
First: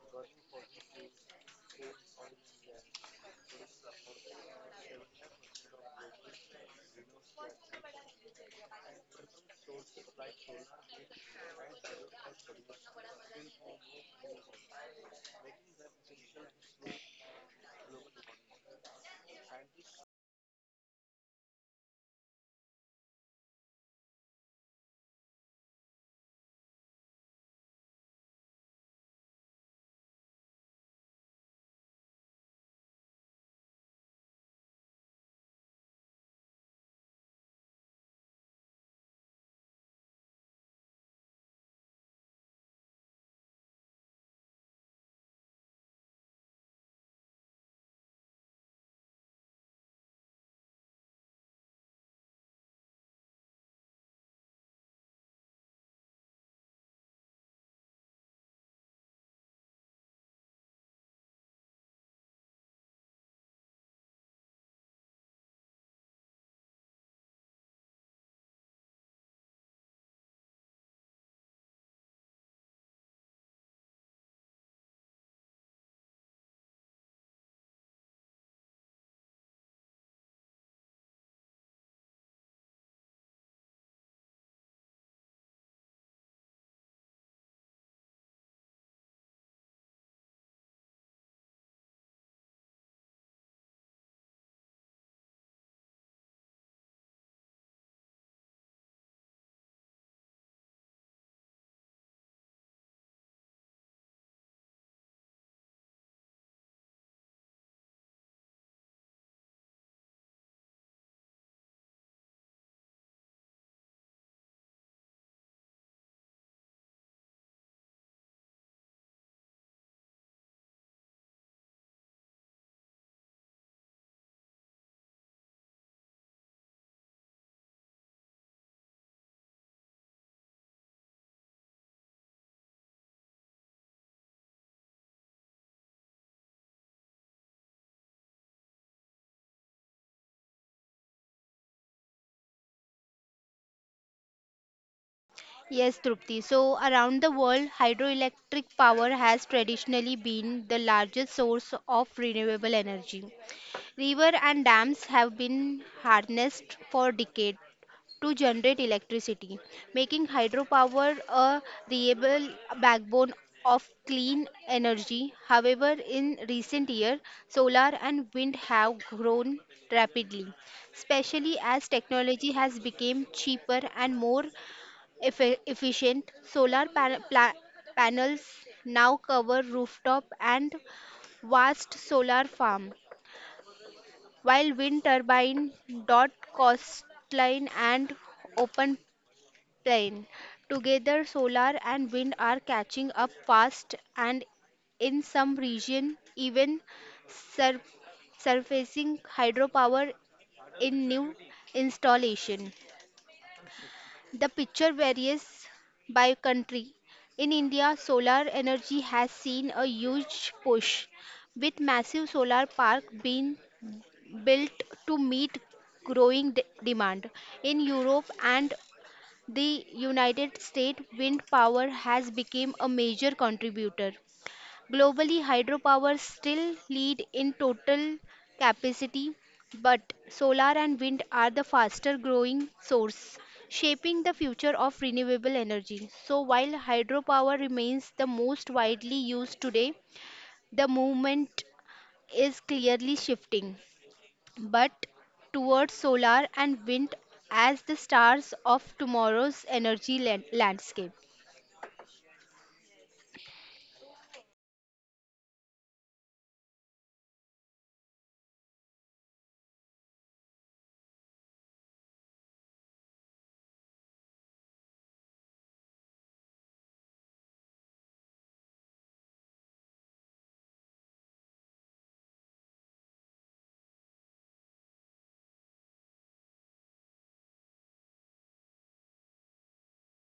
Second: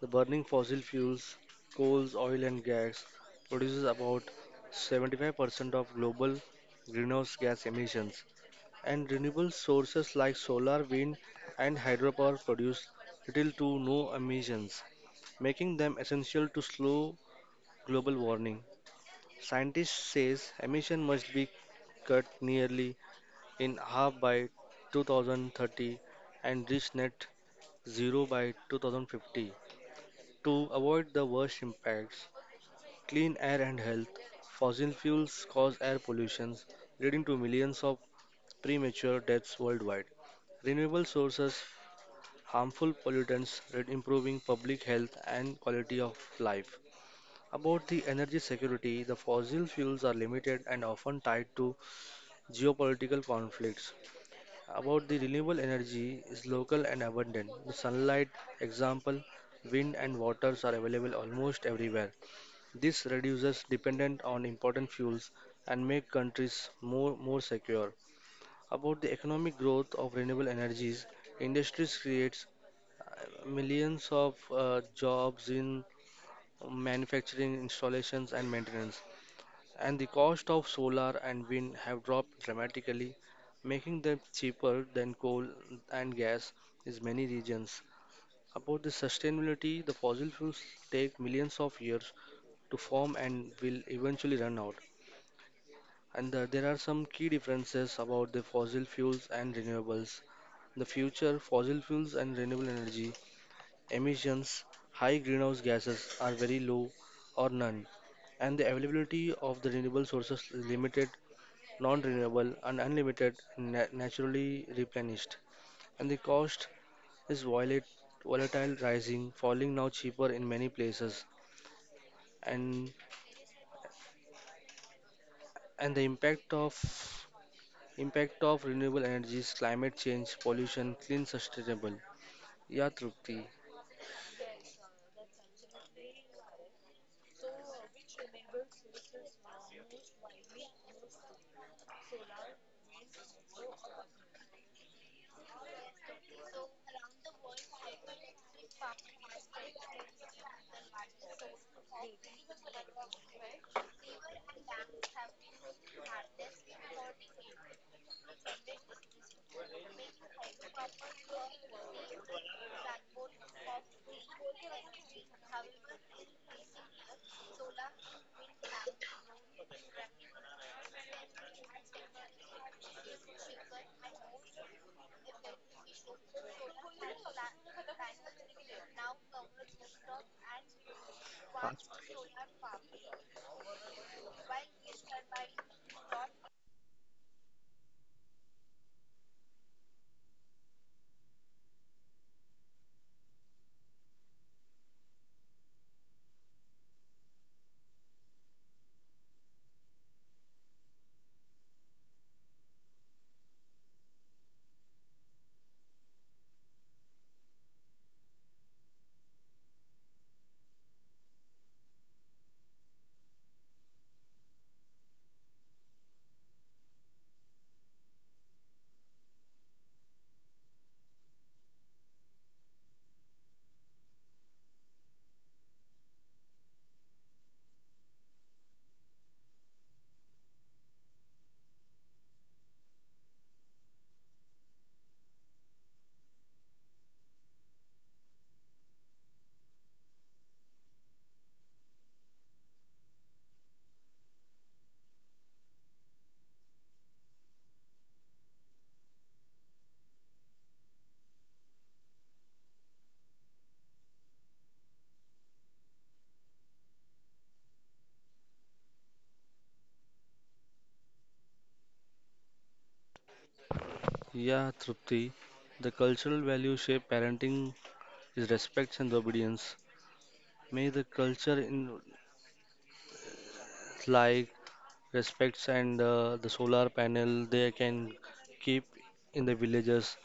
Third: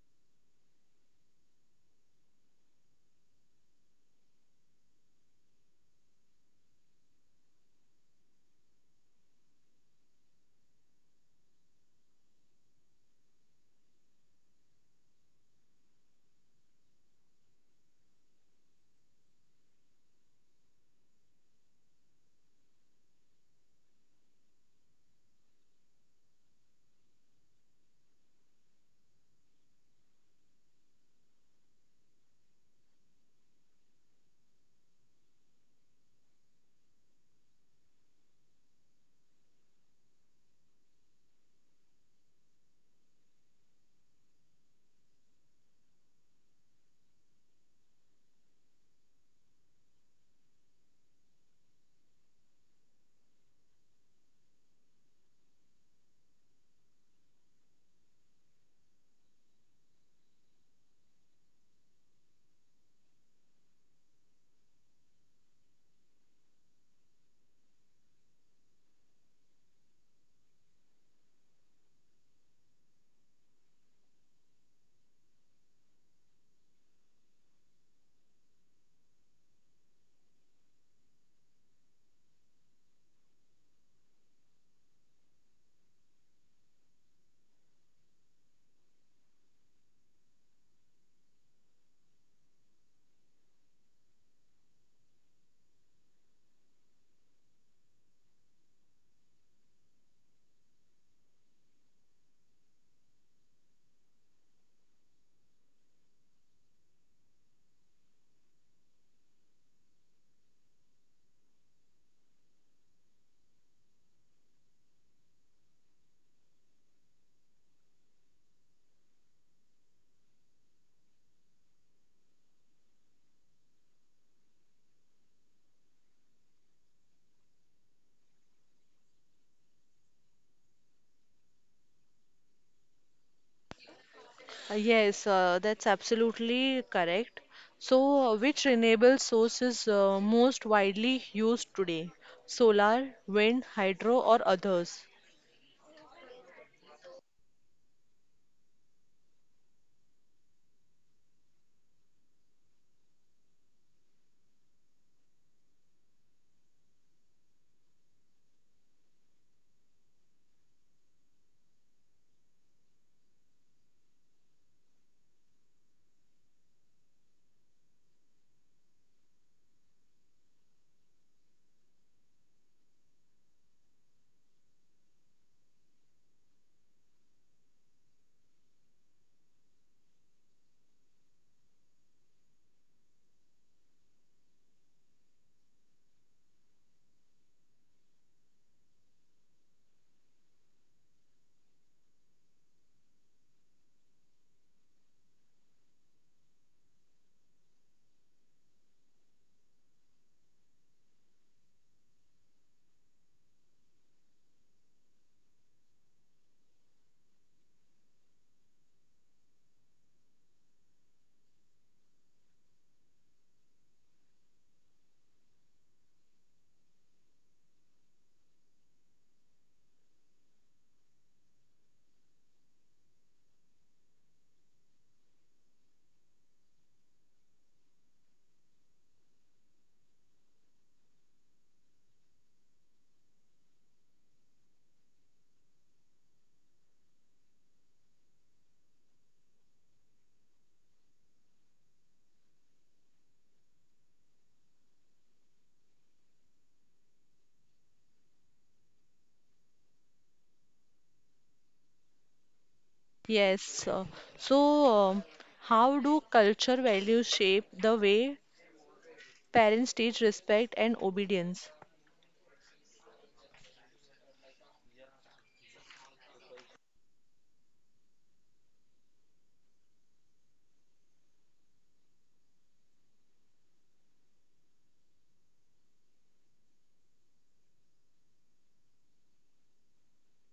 [SPEAKER 2] the burning fossil fuels, coals, oil, and gas produces about seventy-five percent of global greenhouse gas emissions, and renewable sources like solar, wind, and hydropower produce little to no emissions, making them essential to slow global warming. Scientists says emission must be cut nearly in half by two thousand thirty and reach net zero by two thousand fifty to avoid the worst impacts. Clean air and health. Fossil fuels cause air pollution, leading to millions of premature deaths worldwide. Renewable sources, harmful pollutants, re- improving public health and quality of life. About the energy security, the fossil fuels are limited and often tied to geopolitical conflicts, about the renewable energy is local and abundant. The sunlight, example, wind and waters are available almost everywhere. This reduces dependent on important fuels and make countries more more secure. About the economic growth of renewable energies, industries creates uh, millions of uh, jobs in manufacturing, installations and maintenance and the cost of solar and wind have dropped dramatically, making them cheaper than coal and gas in many regions. About the sustainability, the fossil fuels take millions of years to form and will eventually run out. And the- there are some key differences about the fossil fuels and renewables. The future fossil fuels and renewable energy emissions, high greenhouse gases are very low or none, and the availability of the renewable sources is limited non-renewable, and unlimited, na- naturally replenished. And the cost is violet, volatile, rising, falling now cheaper in many places. And and the impact of impact of renewable energies, climate change, pollution, clean, sustainable. Yeah, Trupti.
[SPEAKER 1] Uh, Yes, uh, that's absolutely correct. So, uh, which renewable source is uh, most widely used today? Solar, wind, hydro, or others?
[SPEAKER 3] Yes, Trupti. So, around the world, hydroelectric power has traditionally been the largest source of renewable energy. Rivers and dams have been harnessed for decades to generate electricity, making hydropower a reliable backbone of clean energy. However, in recent years, solar and wind have grown rapidly, especially as technology has become cheaper and more effi- efficient. Solar pa- pla- panels now cover rooftop and vast solar farm, while wind turbine dot coastline and open plain. Together solar and wind are catching up fast, and in some region even sur- surfacing hydropower in new installation. The picture varies by country. In india solar energy has seen a huge push with massive solar park being built to meet growing de- demand. In Europe and the United States, wind power has become a major contributor. Globally, hydropower still lead in total capacity, but solar and wind are the faster growing source, shaping the future of renewable energy. So while hydropower remains the most widely used today, the movement is clearly shifting but towards solar and wind as the stars of tomorrow's energy lan- landscape.
[SPEAKER 1] Yes. uh, So, um, how do culture values shape the way parents teach respect and obedience?
[SPEAKER 2] Yeah, Trupti. The cultural value shape parenting is respect and obedience. May the culture in like respects and uh, the solar panel they can keep in the villages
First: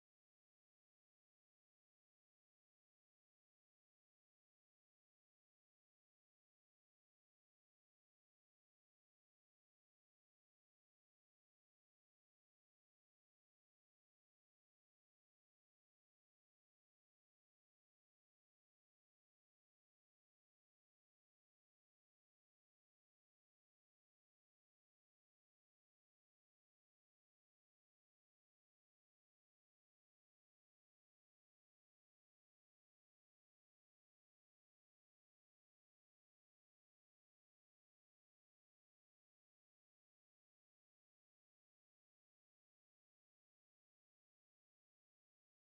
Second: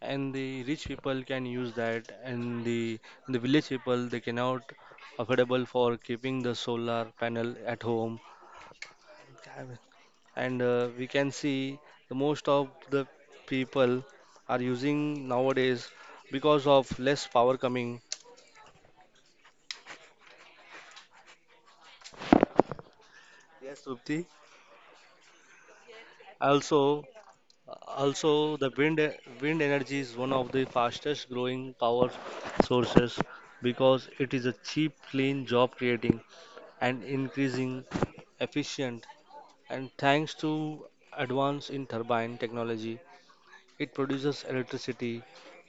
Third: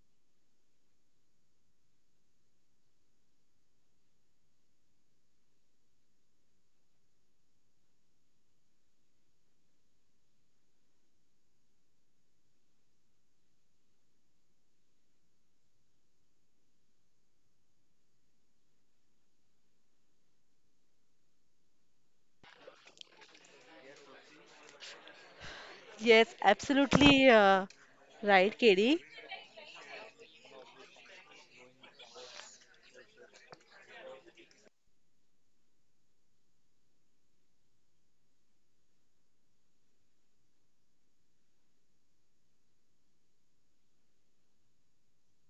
[SPEAKER 2] and the rich people can use that and the the village people they cannot affordable for keeping the solar panel at home and uh, we can see the most of the people are using nowadays because of less power coming, yes, Supti.
[SPEAKER 1] Yes,
[SPEAKER 2] Also,
[SPEAKER 1] absolutely uh,
[SPEAKER 2] also,
[SPEAKER 1] right,
[SPEAKER 2] the wind
[SPEAKER 1] Katie.
[SPEAKER 2] wind energy is one of the fastest growing power sources because it is a cheap, clean job creating and increasing efficient. And thanks to advance in turbine technology, it produces electricity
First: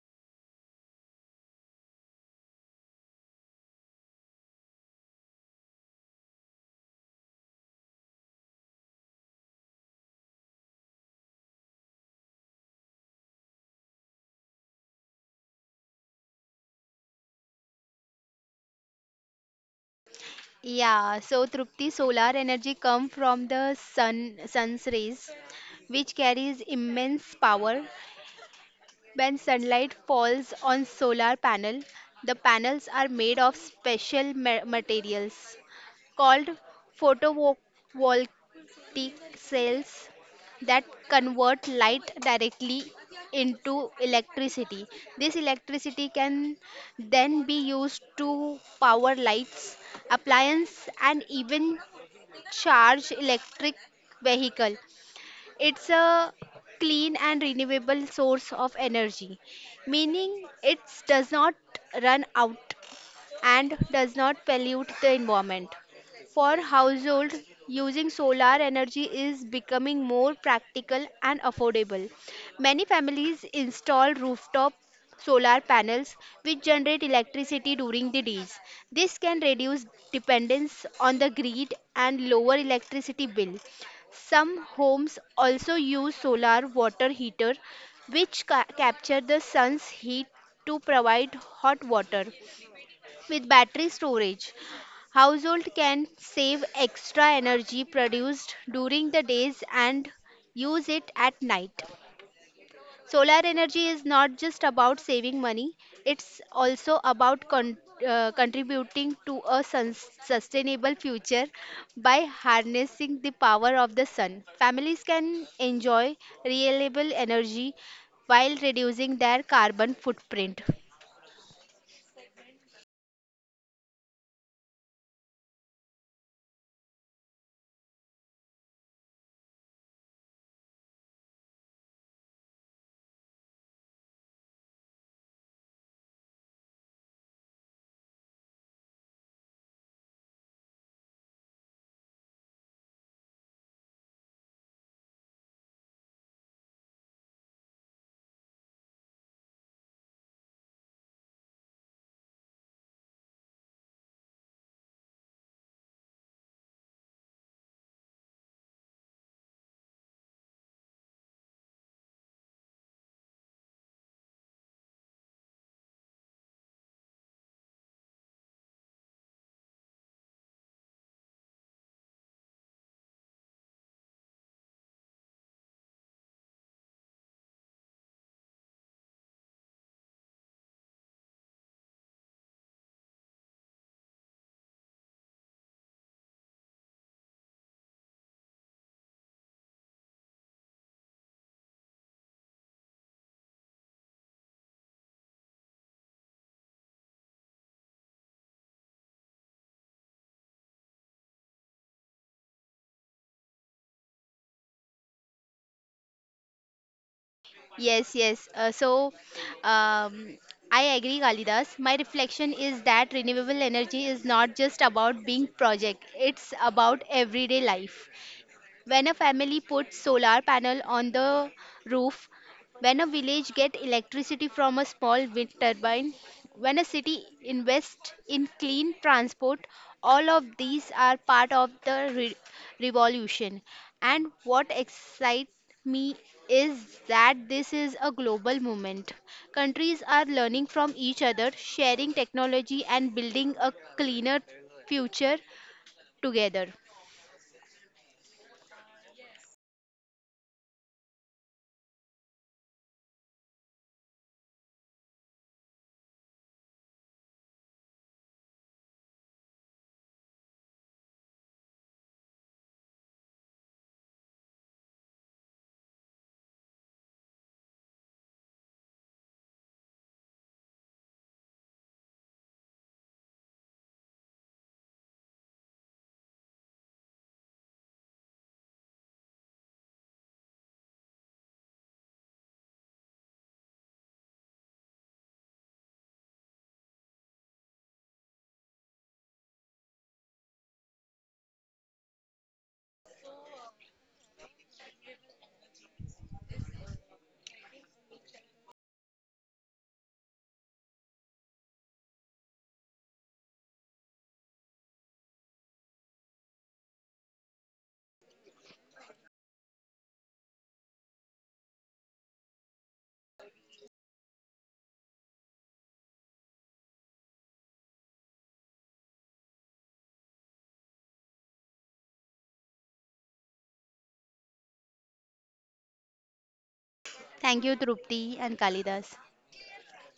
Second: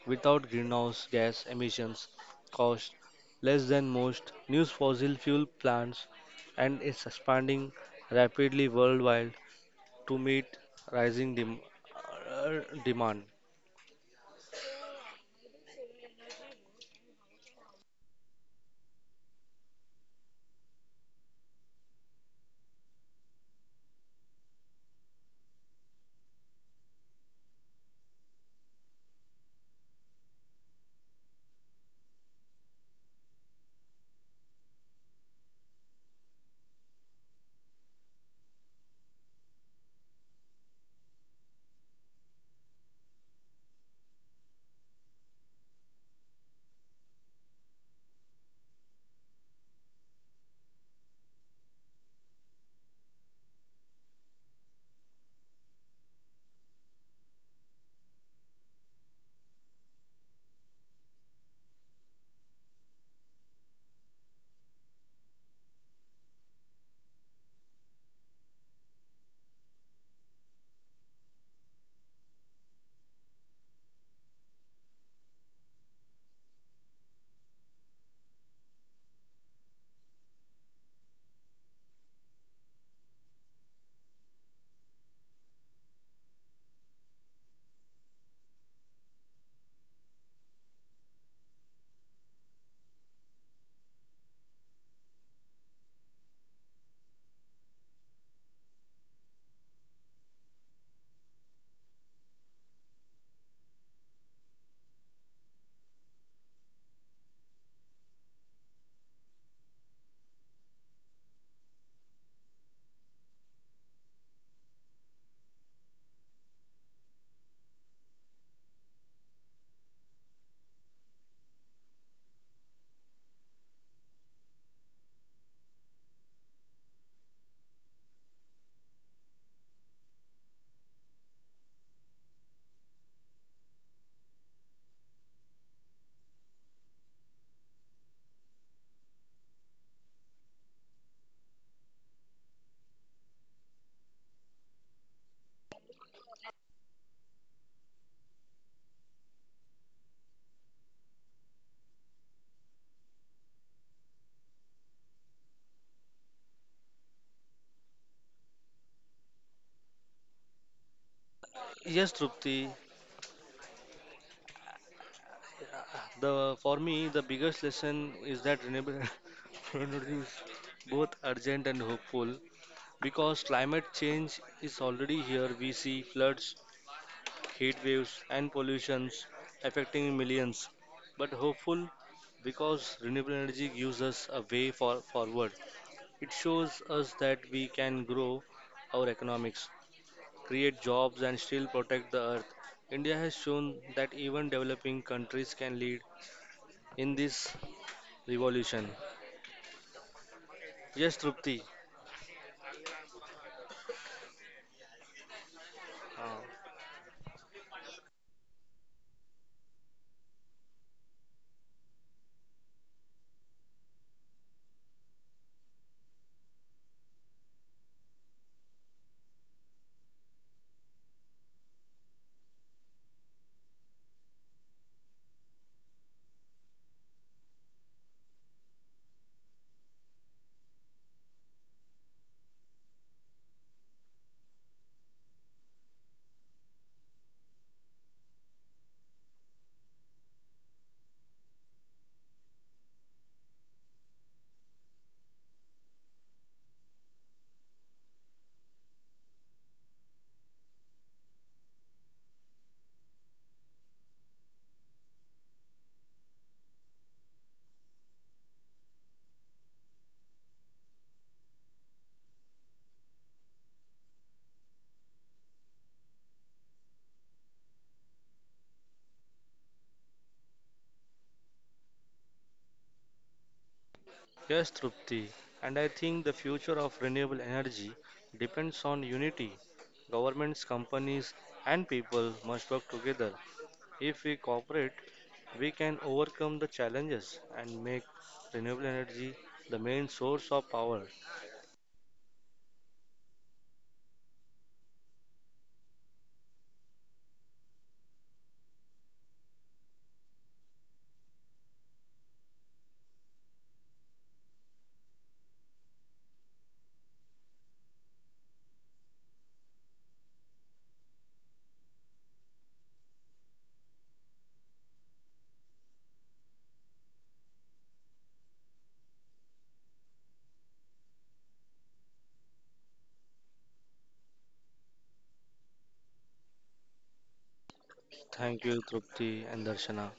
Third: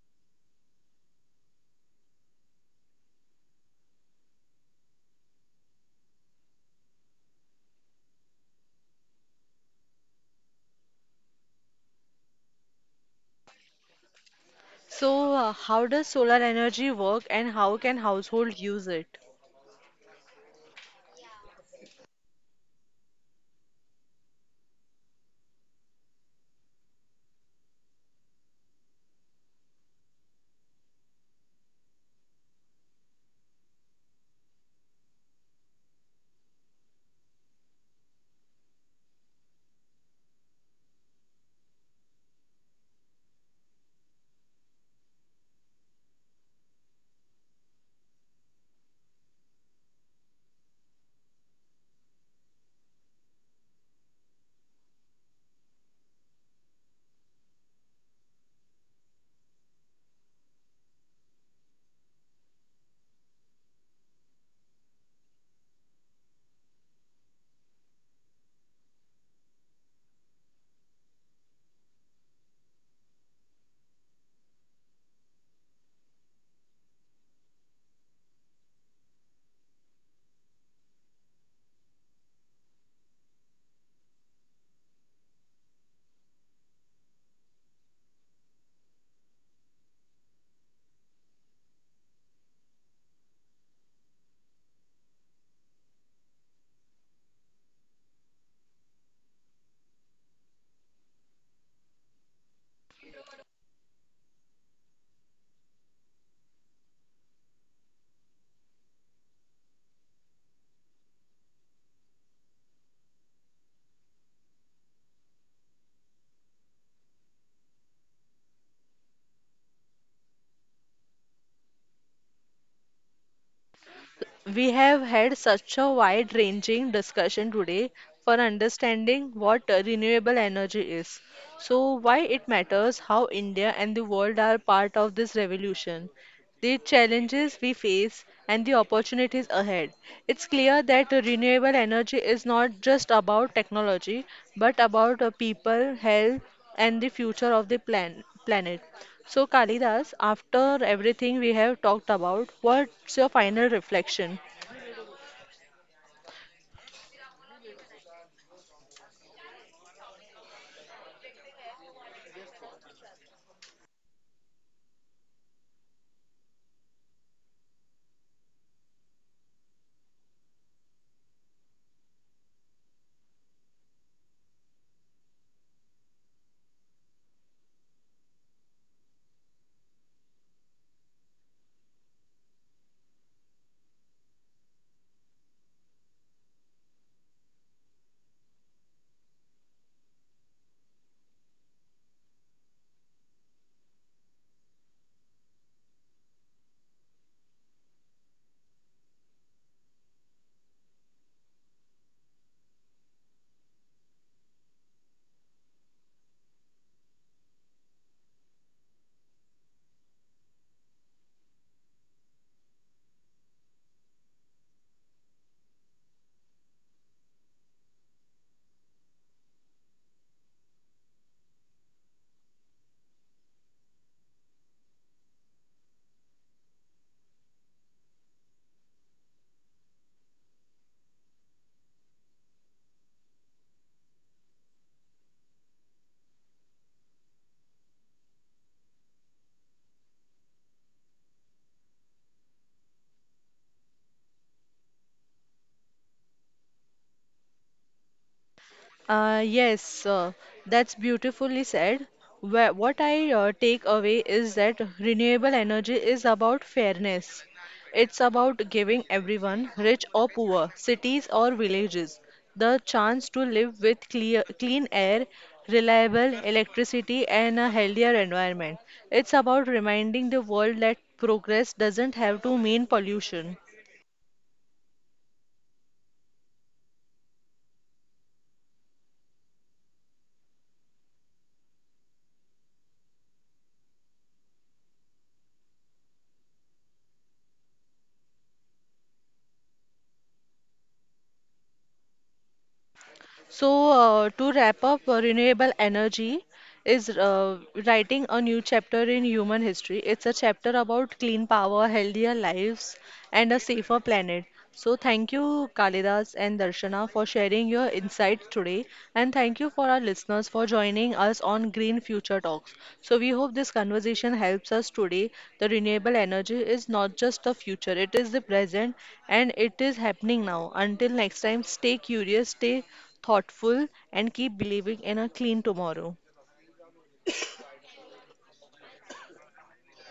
[SPEAKER 2] without greenhouse gas emissions, cost less than most new fossil fuel plants, and is expanding rapidly worldwide to meet rising dem- uh, demand.
[SPEAKER 1] So, uh, how does solar energy work and how can household use it?
[SPEAKER 3] Yeah, so Trupti, solar energy come from the sun sun's rays, which carries immense power. When sunlight falls on solar panel, the panels are made of special ma- materials called photovoltaic peak cells that convert light directly into electricity. This electricity can then be used to power lights, appliances, and even charge electric vehicle. It's a clean and renewable source of energy, meaning it does not run out and does not pollute the environment. For households, using solar energy is becoming more practical and affordable. Many families install rooftop solar panels which generate electricity during the days. This can reduce dependence on the grid and lower electricity bill. Some homes also use solar water heater which ca- capture the sun's heat to provide hot water. With battery storage, household can save extra energy produced during the days and use it at night. Solar energy is not just about saving money, it's also about con- uh, contributing to a sun- sustainable future by harnessing the power of the sun. Families can enjoy reliable energy while reducing their carbon footprint.
[SPEAKER 1] We have had such a wide-ranging discussion today for understanding what uh, renewable energy is. So, why it matters, how India and the world are part of this revolution, the challenges we face, and the opportunities ahead. It's clear that renewable energy is not just about technology, but about uh, people, health, and the future of the plan- planet. So, Kalidas, after everything we have talked about, what's your final reflection?
[SPEAKER 2] Yes, Trupti. The for me the biggest lesson is that renewable energy is both urgent and hopeful because climate change is already here. We see floods, heat waves, and pollutions affecting millions. But hopeful because renewable energy gives us a way for forward. It shows us that we can grow our economics, create jobs, and still protect the earth. India has shown that even developing countries can lead in this revolution. Yes, Trupti. Uh,
[SPEAKER 3] Yes, yes. Uh, so, um, I agree, Kalidas. My reflection is that renewable energy is not just about being project, it's about everyday life when a family puts solar panel on the roof, when a village get electricity from a small wind turbine, when a city invests in clean transport, all of these are part of the re- revolution. And what excites me is that this is a global movement. Countries are learning from each other, sharing technology and building a cleaner future together.
[SPEAKER 1] Uh, yes, uh, that's beautifully said. Wha- What I uh, take away is that renewable energy is about fairness. It's about giving everyone, rich or poor, cities or villages, the chance to live with clear, clean air, reliable electricity, and a healthier environment. It's about reminding the world that progress doesn't have to mean pollution.
[SPEAKER 2] yes, Trupti. And I think the future of renewable energy depends on unity. Governments, companies, and people must work together. If we cooperate, we can overcome the challenges and make renewable energy the main source of power.
[SPEAKER 1] So, uh, to wrap up, uh, renewable energy is uh, writing a new chapter in human history. It's a chapter about clean power, healthier lives, and a safer planet. So, thank you, Kalidas and Darshana, for sharing your insights today. And thank you for our listeners for joining us on Green Future Talks. So, we hope this conversation helps us today. The renewable energy is not just the future, it is the present and it is happening now. Until next time, stay curious, stay thoughtful, and keep believing in a clean tomorrow.
[SPEAKER 3] Thank you, Trupti and
[SPEAKER 2] Thank you,
[SPEAKER 3] Kalidas.
[SPEAKER 2] Trupti and Darshana.